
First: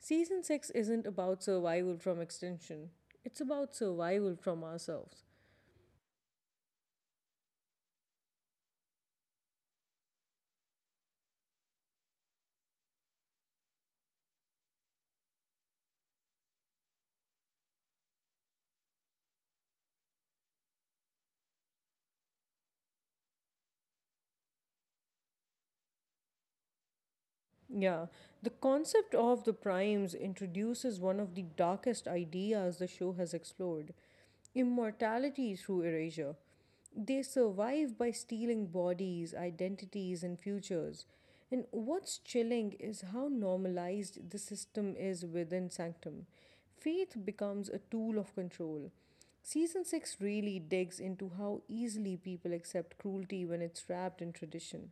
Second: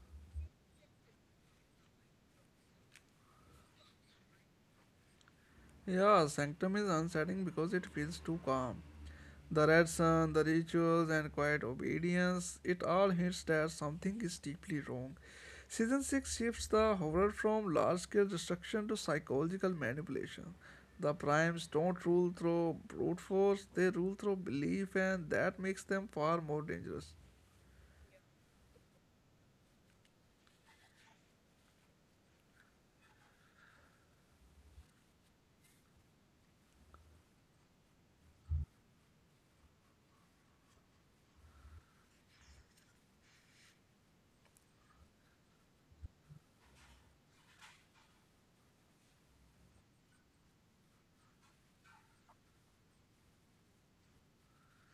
A: Season six isn't about survival from extinction, it's about survival from ourselves.
B: Yeah, Sanctum is unsettling because it feels too calm. The red sun, the rituals, and quiet obedience, it all hints that something is deeply wrong. Season six shifts the horror from large scale destruction to psychological manipulation. The primes don't rule through brute force, they rule through belief, and that makes them far more dangerous.
A: Yeah, the concept of the primes introduces one of the darkest ideas the show has explored, immortality through erasure. They survive by stealing bodies, identities, and futures. And what's chilling is how normalized the system is within Sanctum. Faith becomes a tool of control. Season six really digs into how easily people accept cruelty when it's wrapped in tradition.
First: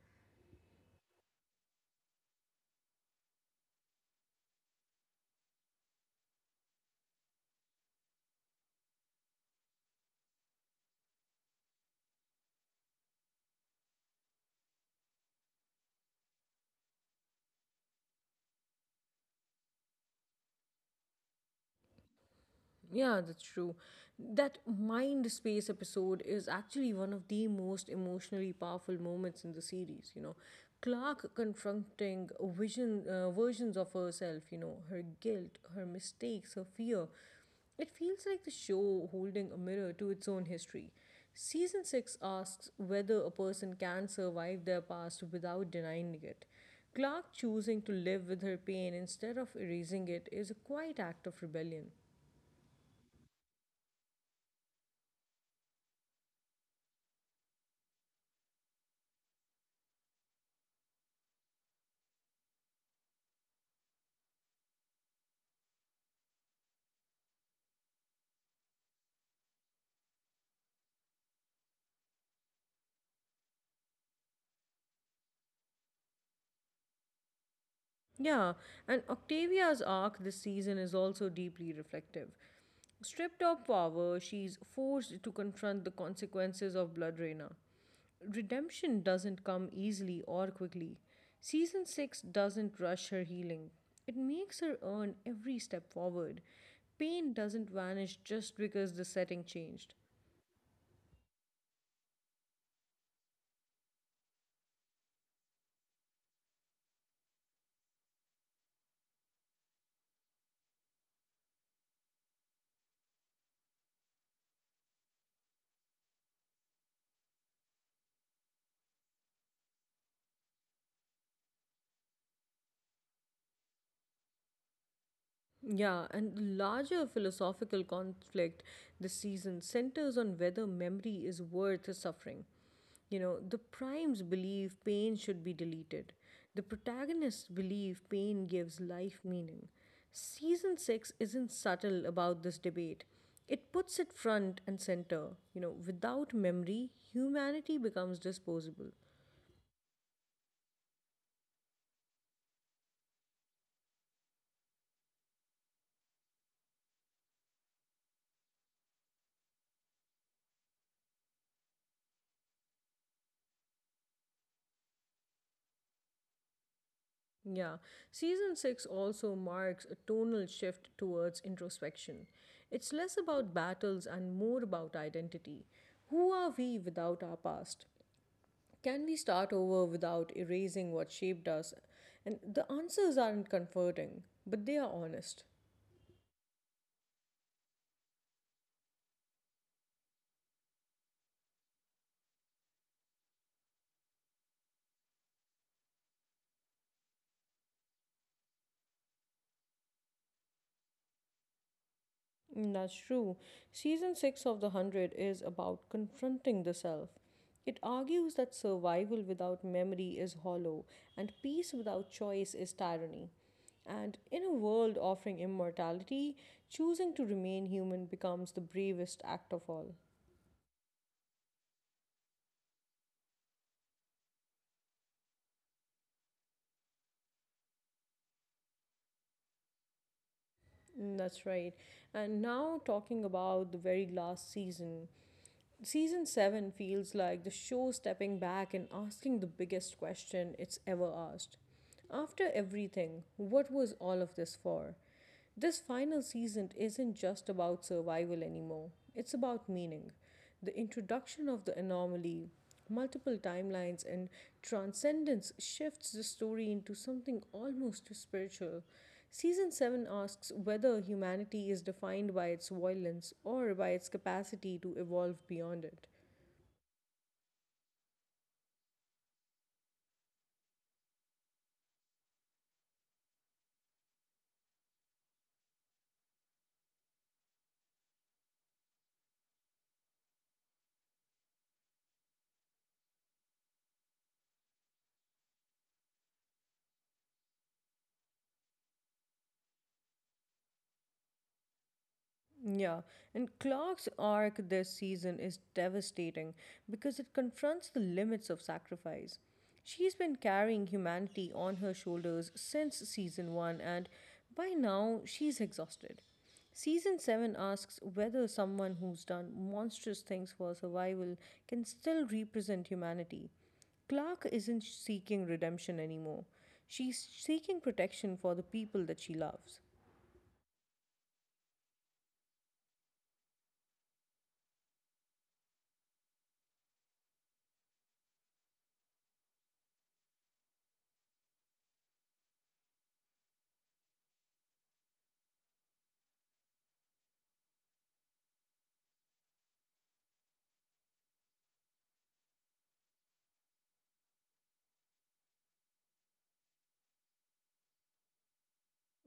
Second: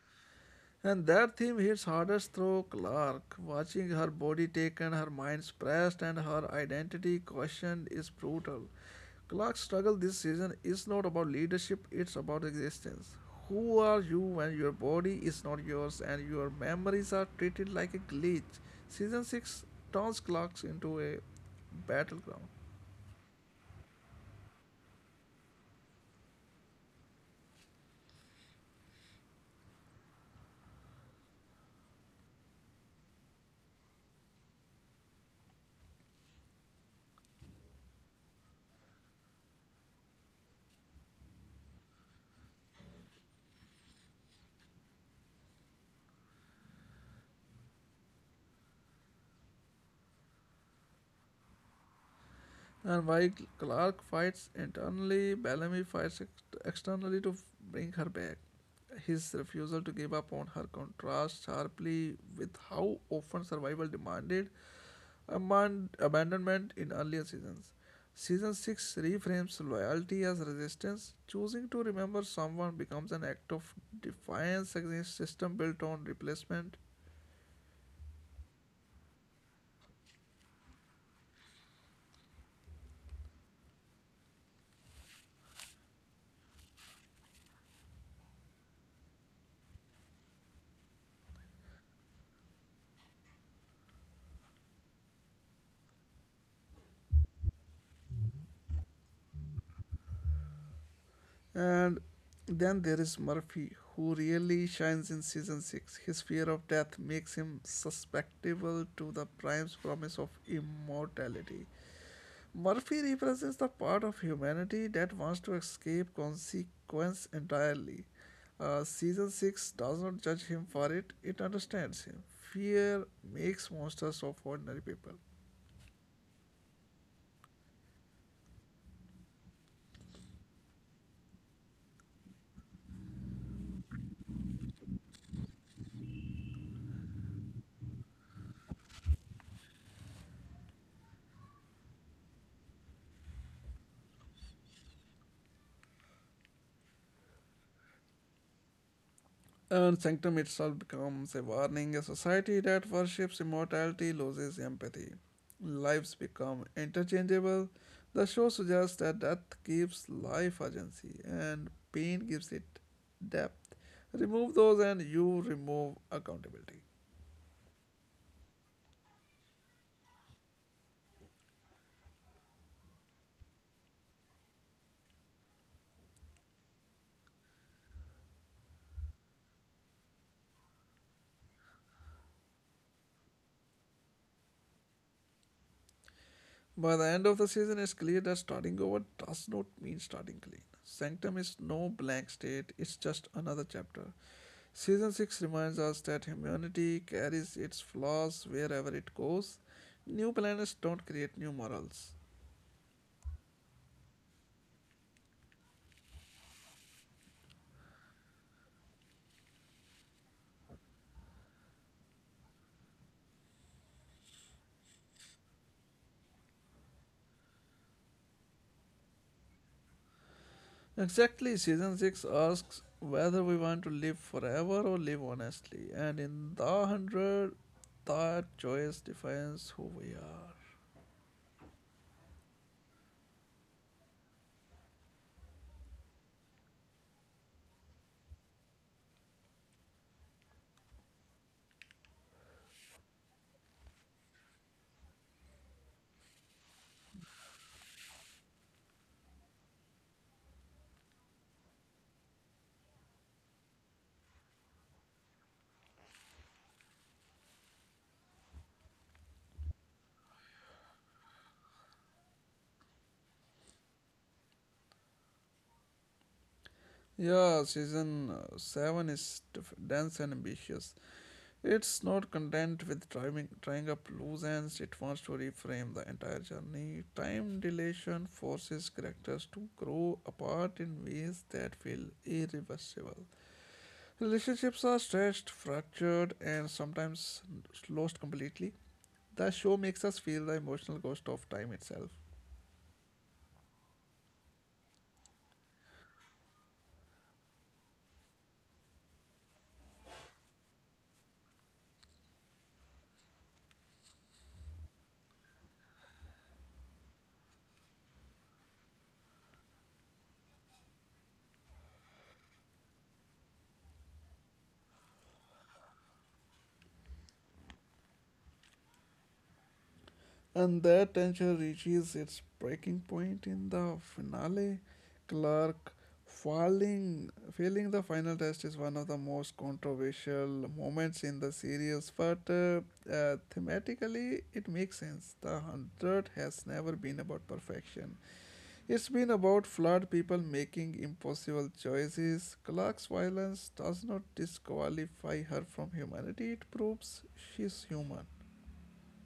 B: And that theme hits hardest through Clark. Watching her body taken, her mind suppressed, and her identity questioned is brutal. Clark's struggle this season is not about leadership, it's about existence. Who are you when your body is not yours and your memories are treated like a glitch? Season six turns Clark into a battleground.
A: Yeah, that's true. That mind space episode is actually one of the most emotionally powerful moments in the series. You know, Clark confronting vision uh, versions of herself. You know, her guilt, her mistakes, her fear. It feels like the show holding a mirror to its own history. Season six asks whether a person can survive their past without denying it. Clark choosing to live with her pain instead of erasing it is a quiet act of rebellion.
B: And while Clark fights internally, Bellamy fights ex- externally to bring her back. His refusal to give up on her contrasts sharply with how often survival demanded aman- abandonment in earlier seasons. Season six reframes loyalty as resistance. Choosing to remember someone becomes an act of defiance against system built on replacement.
A: Yeah, and Octavia's arc this season is also deeply reflective. Stripped of power, she's forced to confront the consequences of Blood Reyna. Redemption doesn't come easily or quickly. Season six doesn't rush her healing, it makes her earn every step forward. Pain doesn't vanish just because the setting changed.
B: And then there is Murphy, who really shines in season six. His fear of death makes him susceptible to the Prime's promise of immortality. Murphy represents the part of humanity that wants to escape consequence entirely. Uh, season six does not judge him for it, it understands him. Fear makes monsters of ordinary people.
A: Yeah, and the larger philosophical conflict this season centers on whether memory is worth the suffering. You know, the primes believe pain should be deleted. The protagonists believe pain gives life meaning. Season six isn't subtle about this debate. It puts it front and center. You know, without memory, humanity becomes disposable.
B: And sanctum itself becomes a warning. A society that worships immortality loses empathy. Lives become interchangeable. The show suggests that death gives life urgency and pain gives it depth. Remove those and you remove accountability.
A: Yeah, season six also marks a tonal shift towards introspection. It's less about battles and more about identity. Who are we without our past? Can we start over without erasing what shaped us? And the answers aren't comforting, but they are honest.
B: By the end of the season, it's clear that starting over does not mean starting clean. Sanctum is no blank state, it's just another chapter. Season six reminds us that humanity carries its flaws wherever it goes. New planets don't create new morals.
A: Mm, that's true. Season six of The Hundred is about confronting the self. It argues that survival without memory is hollow, and peace without choice is tyranny. And in a world offering immortality, choosing to remain human becomes the bravest act of all.
B: Exactly, Season six asks whether we want to live forever or live honestly, and in the one hundred, that choice defines who we are.
A: Mm, that's right. And now talking about the very last season. Season seven feels like the show stepping back and asking the biggest question it's ever asked. After everything, what was all of this for? This final season isn't just about survival anymore, it's about meaning. The introduction of the anomaly, multiple timelines, and transcendence shifts the story into something almost spiritual. Season seven asks whether humanity is defined by its violence or by its capacity to evolve beyond it.
B: Yeah, Season uh, seven is def- dense and ambitious. It's not content with trying, tying up loose ends, it wants to reframe the entire journey. Time dilation forces characters to grow apart in ways that feel irreversible. Relationships are stretched, fractured, and sometimes lost completely. The show makes us feel the emotional cost of time itself.
A: Yeah, and Clark's arc this season is devastating because it confronts the limits of sacrifice. She's been carrying humanity on her shoulders since season one, and by now she's exhausted. Season seven asks whether someone who's done monstrous things for survival can still represent humanity. Clark isn't seeking redemption anymore. She's seeking protection for the people that she loves.
B: And that tension reaches its breaking point in the finale. Clark falling, failing the final test is one of the most controversial moments in the series, but uh, uh, thematically it makes sense. The one hundred has never been about perfection, it's been about flawed people making impossible choices. Clark's violence does not disqualify her from humanity, it proves she's human.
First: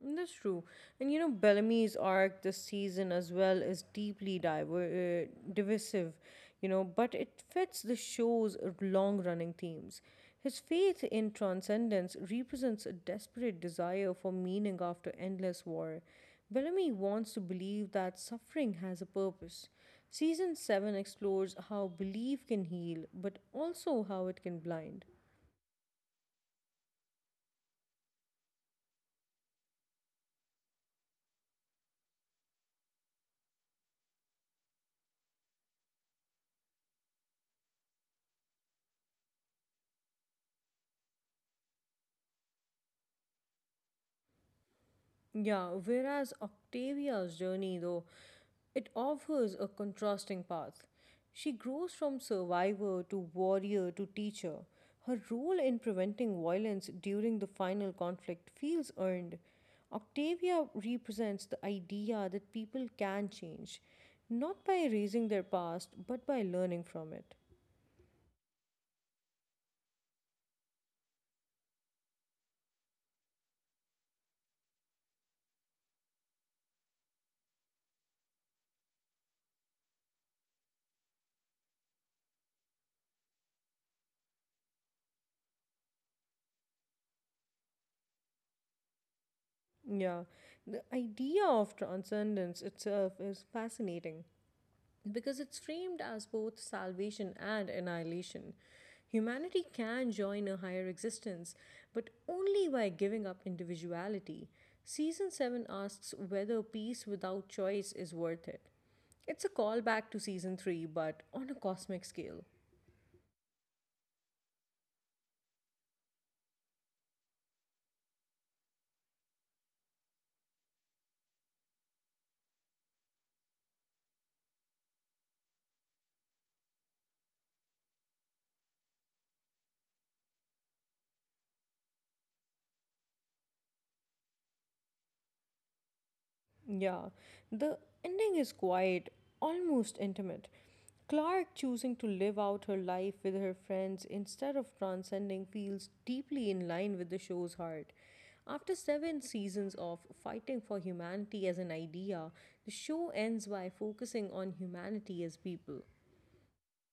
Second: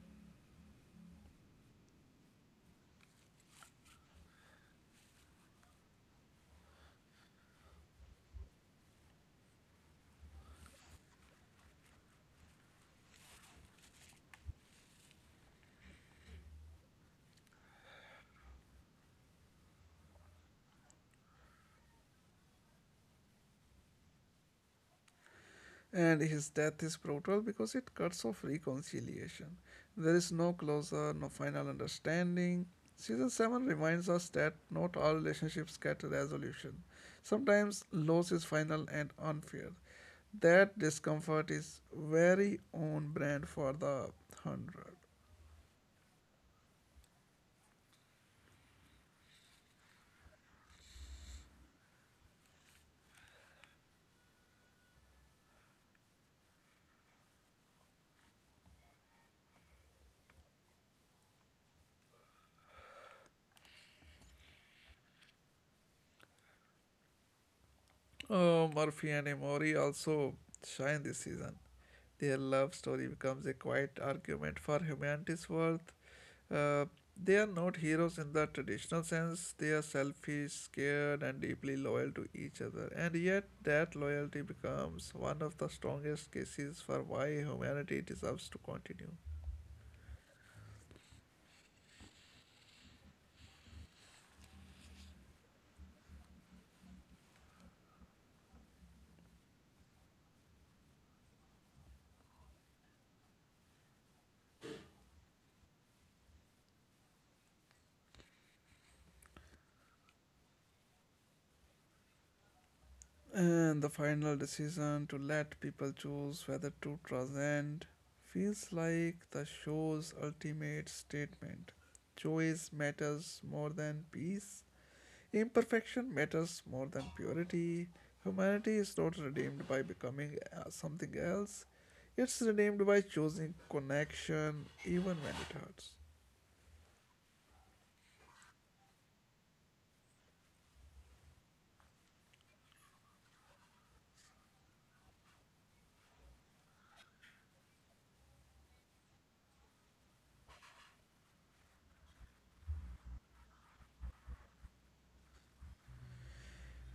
A: That's true. And you know, Bellamy's arc this season as well is deeply diver- uh, divisive, you know, but it fits the show's long running themes. His faith in transcendence represents a desperate desire for meaning after endless war. Bellamy wants to believe that suffering has a purpose. Season seven explores how belief can heal, but also how it can blind.
B: And his death is brutal because it cuts off reconciliation. There is no closure, no final understanding. Season seven reminds us that not all relationships get resolution. Sometimes loss is final and unfair. That discomfort is very on brand for the one hundred.
A: Yeah, whereas Octavia's journey, though, it offers a contrasting path. She grows from survivor to warrior to teacher. Her role in preventing violence during the final conflict feels earned. Octavia represents the idea that people can change, not by erasing their past, but by learning from it.
B: Oh, Murphy and Emory also shine this season. Their love story becomes a quiet argument for humanity's worth. Uh, they are not heroes in the traditional sense. They are selfish, scared, and deeply loyal to each other. And yet, that loyalty becomes one of the strongest cases for why humanity deserves to continue.
A: Yeah, the idea of transcendence itself is fascinating, because it's framed as both salvation and annihilation. Humanity can join a higher existence, but only by giving up individuality. Season seven asks whether peace without choice is worth it. It's a callback to season three, but on a cosmic scale.
B: And the final decision to let people choose whether to transcend feels like the show's ultimate statement. Choice matters more than peace, imperfection matters more than purity. Humanity is not redeemed by becoming uh, something else. It's redeemed by choosing connection even when it hurts.
A: Yeah, the ending is quiet, almost intimate. Clark choosing to live out her life with her friends instead of transcending feels deeply in line with the show's heart. After seven seasons of fighting for humanity as an idea, the show ends by focusing on humanity as people.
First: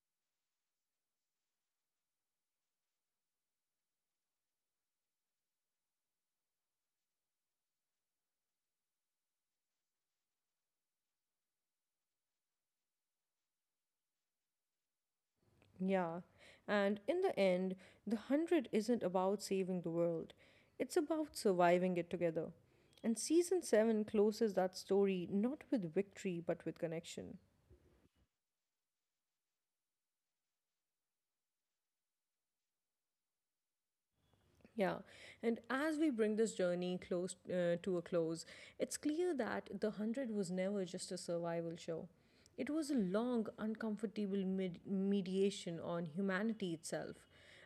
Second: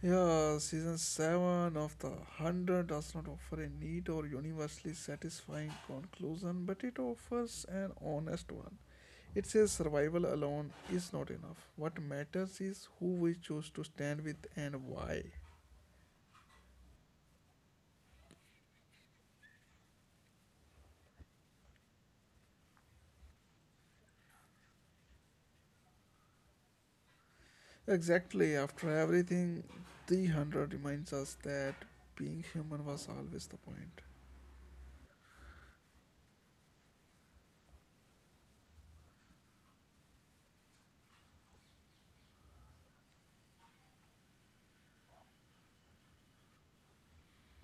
B: Yeah, season seven of The one hundred does not offer a neat or universally satisfying conclusion, but it offers an honest one. It says survival alone is not enough. What matters is who we choose to stand with and why.
A: Yeah, and in the end, The Hundred isn't about saving the world, it's about surviving it together. And season seven closes that story not with victory but with connection.
B: Exactly, after everything, three hundred reminds us that being human was always the point.
A: Yeah, and as we bring this journey close uh, to a close, it's clear that The one hundred was never just a survival show. It was a long, uncomfortable med- mediation on humanity itself.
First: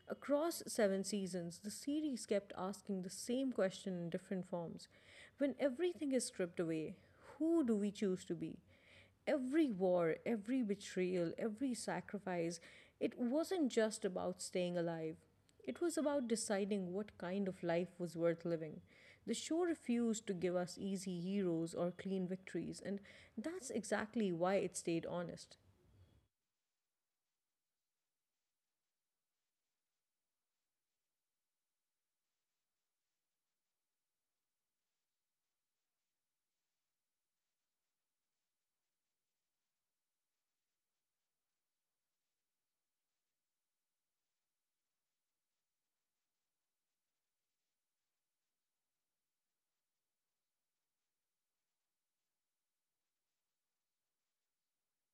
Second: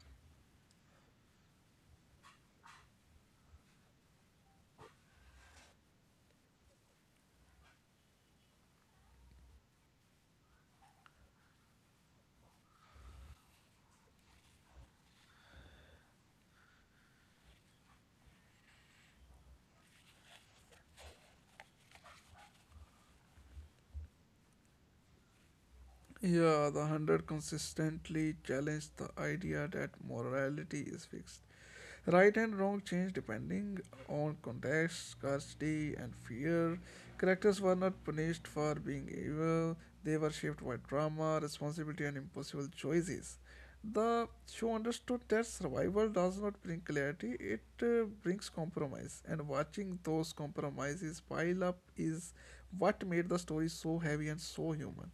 A: Across seven seasons, the series kept asking the same question in different forms. When everything is stripped away, who do we choose to be? Every war, every betrayal, every sacrifice, it wasn't just about staying alive. It was about deciding what kind of life was worth living. The show refused to give us easy heroes or clean victories, and that's exactly why it stayed honest.
B: Yeah, the hundred consistently challenged the idea that morality is fixed. Right and wrong change depending on context, scarcity, and fear. Characters were not punished for being evil, they were shaped by trauma, responsibility, and impossible choices. The show understood that survival does not bring clarity, it uh, brings compromise, and watching those compromises pile up is what made the story so heavy and so human.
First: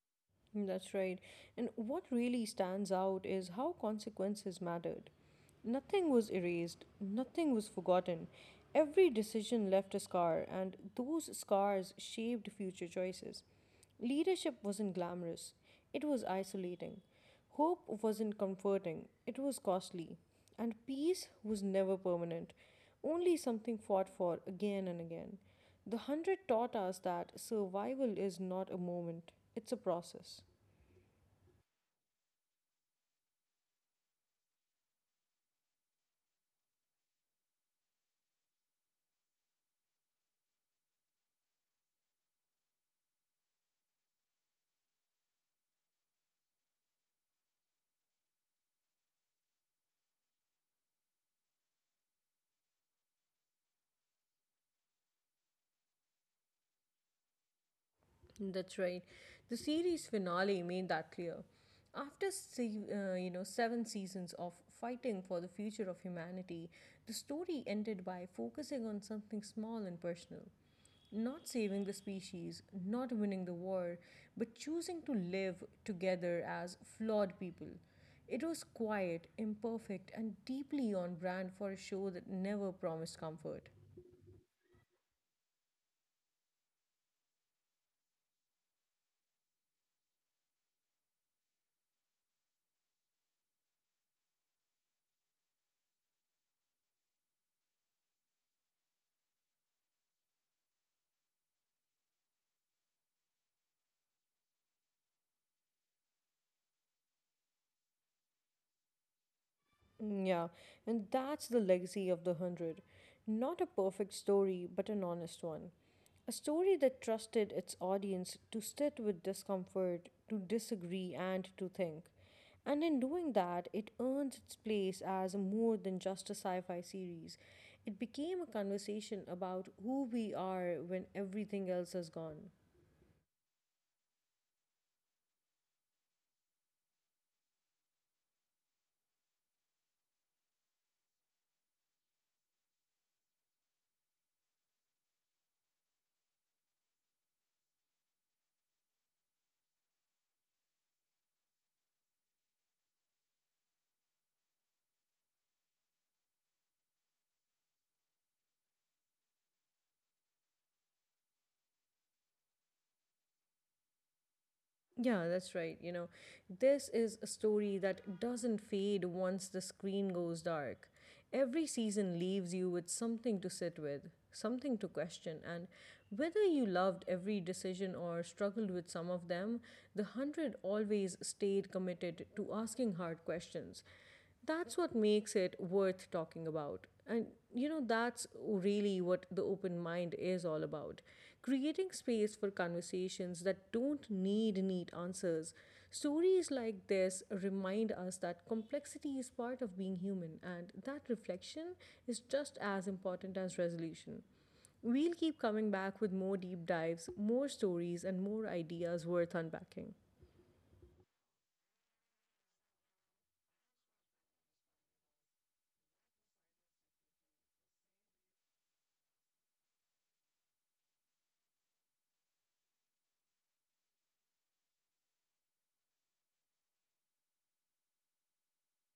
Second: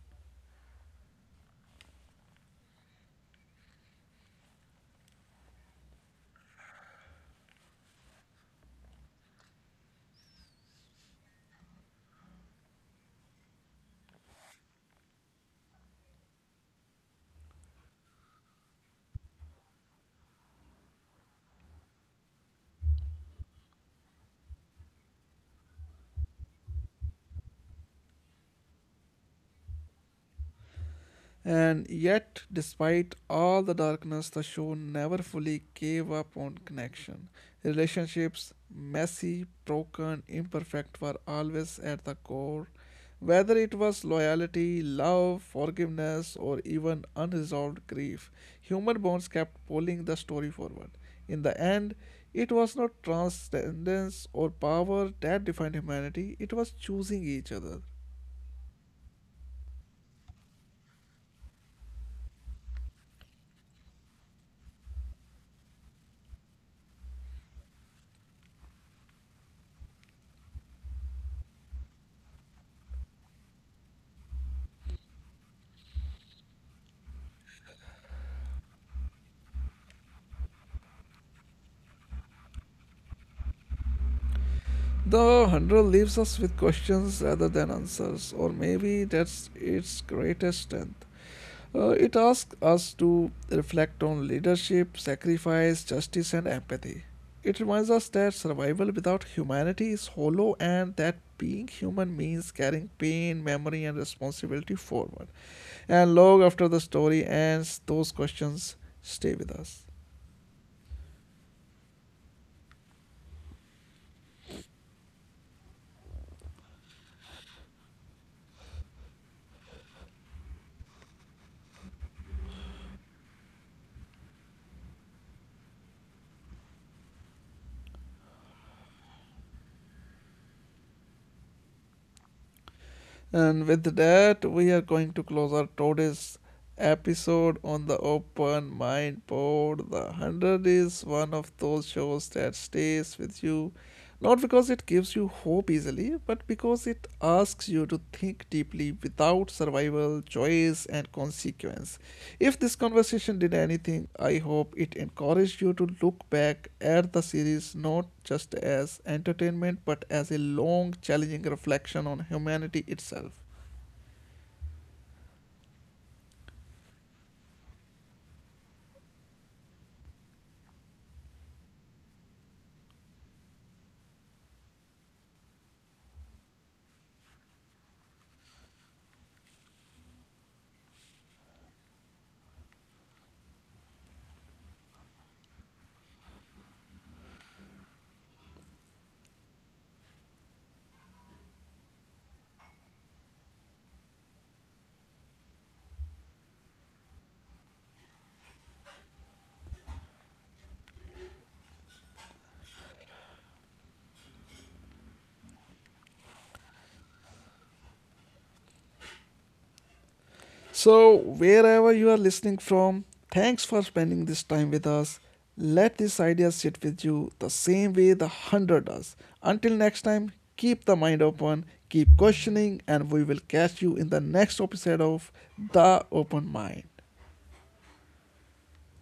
A: That's right. And what really stands out is how consequences mattered. Nothing was erased, nothing was forgotten. Every decision left a scar, and those scars shaped future choices. Leadership wasn't glamorous, it was isolating. Hope wasn't comforting, it was costly, and peace was never permanent, only something fought for again and again. The hundred taught us that survival is not a moment, it's a process.
B: And yet, despite all the darkness, the show never fully gave up on connection. Relationships, messy, broken, imperfect, were always at the core. Whether it was loyalty, love, forgiveness, or even unresolved grief, human bonds kept pulling the story forward. In the end, it was not transcendence or power that defined humanity, it was choosing each other.
A: That's right. The series finale made that clear. After se- uh, you know seven seasons of fighting for the future of humanity, the story ended by focusing on something small and personal. Not saving the species, not winning the war, but choosing to live together as flawed people. It was quiet, imperfect, and deeply on brand for a show that never promised comfort.
B: The one hundred leaves us with questions rather than answers, or maybe that's its greatest strength. Uh, it asks us to reflect on leadership, sacrifice, justice, and empathy. It reminds us that survival without humanity is hollow and that being human means carrying pain, memory, and responsibility forward. And long after the story ends, those questions stay with us.
A: Mm, yeah, and that's the legacy of The Hundred. Not a perfect story, but an honest one. A story that trusted its audience to sit with discomfort, to disagree, and to think. And in doing that, it earns its place as more than just a sci fi series. It became a conversation about who we are when everything else is gone.
B: And with that, we are going to close our today's episode on the Open Mind Pod. The one hundred is one of those shows that stays with you, not because it gives you hope easily, but because it asks you to think deeply without survival, choice, and consequence. If this conversation did anything, I hope it encouraged you to look back at the series not just as entertainment but as a long, challenging reflection on humanity itself.
A: Yeah, that's right. You know, this is a story that doesn't fade once the screen goes dark. Every season leaves you with something to sit with, something to question, and whether you loved every decision or struggled with some of them, the hundred always stayed committed to asking hard questions. That's what makes it worth talking about. And you know, that's really what the open mind is all about, creating space for conversations that don't need neat answers. Stories like this remind us that complexity is part of being human, and that reflection is just as important as resolution. We'll keep coming back with more deep dives, more stories, and more ideas worth unpacking.
B: So, wherever you are listening from, thanks for spending this time with us. Let this idea sit with you the same way the one hundred does. Until next time, keep the mind open, keep questioning, and we will catch you in the next episode of The Open Mind.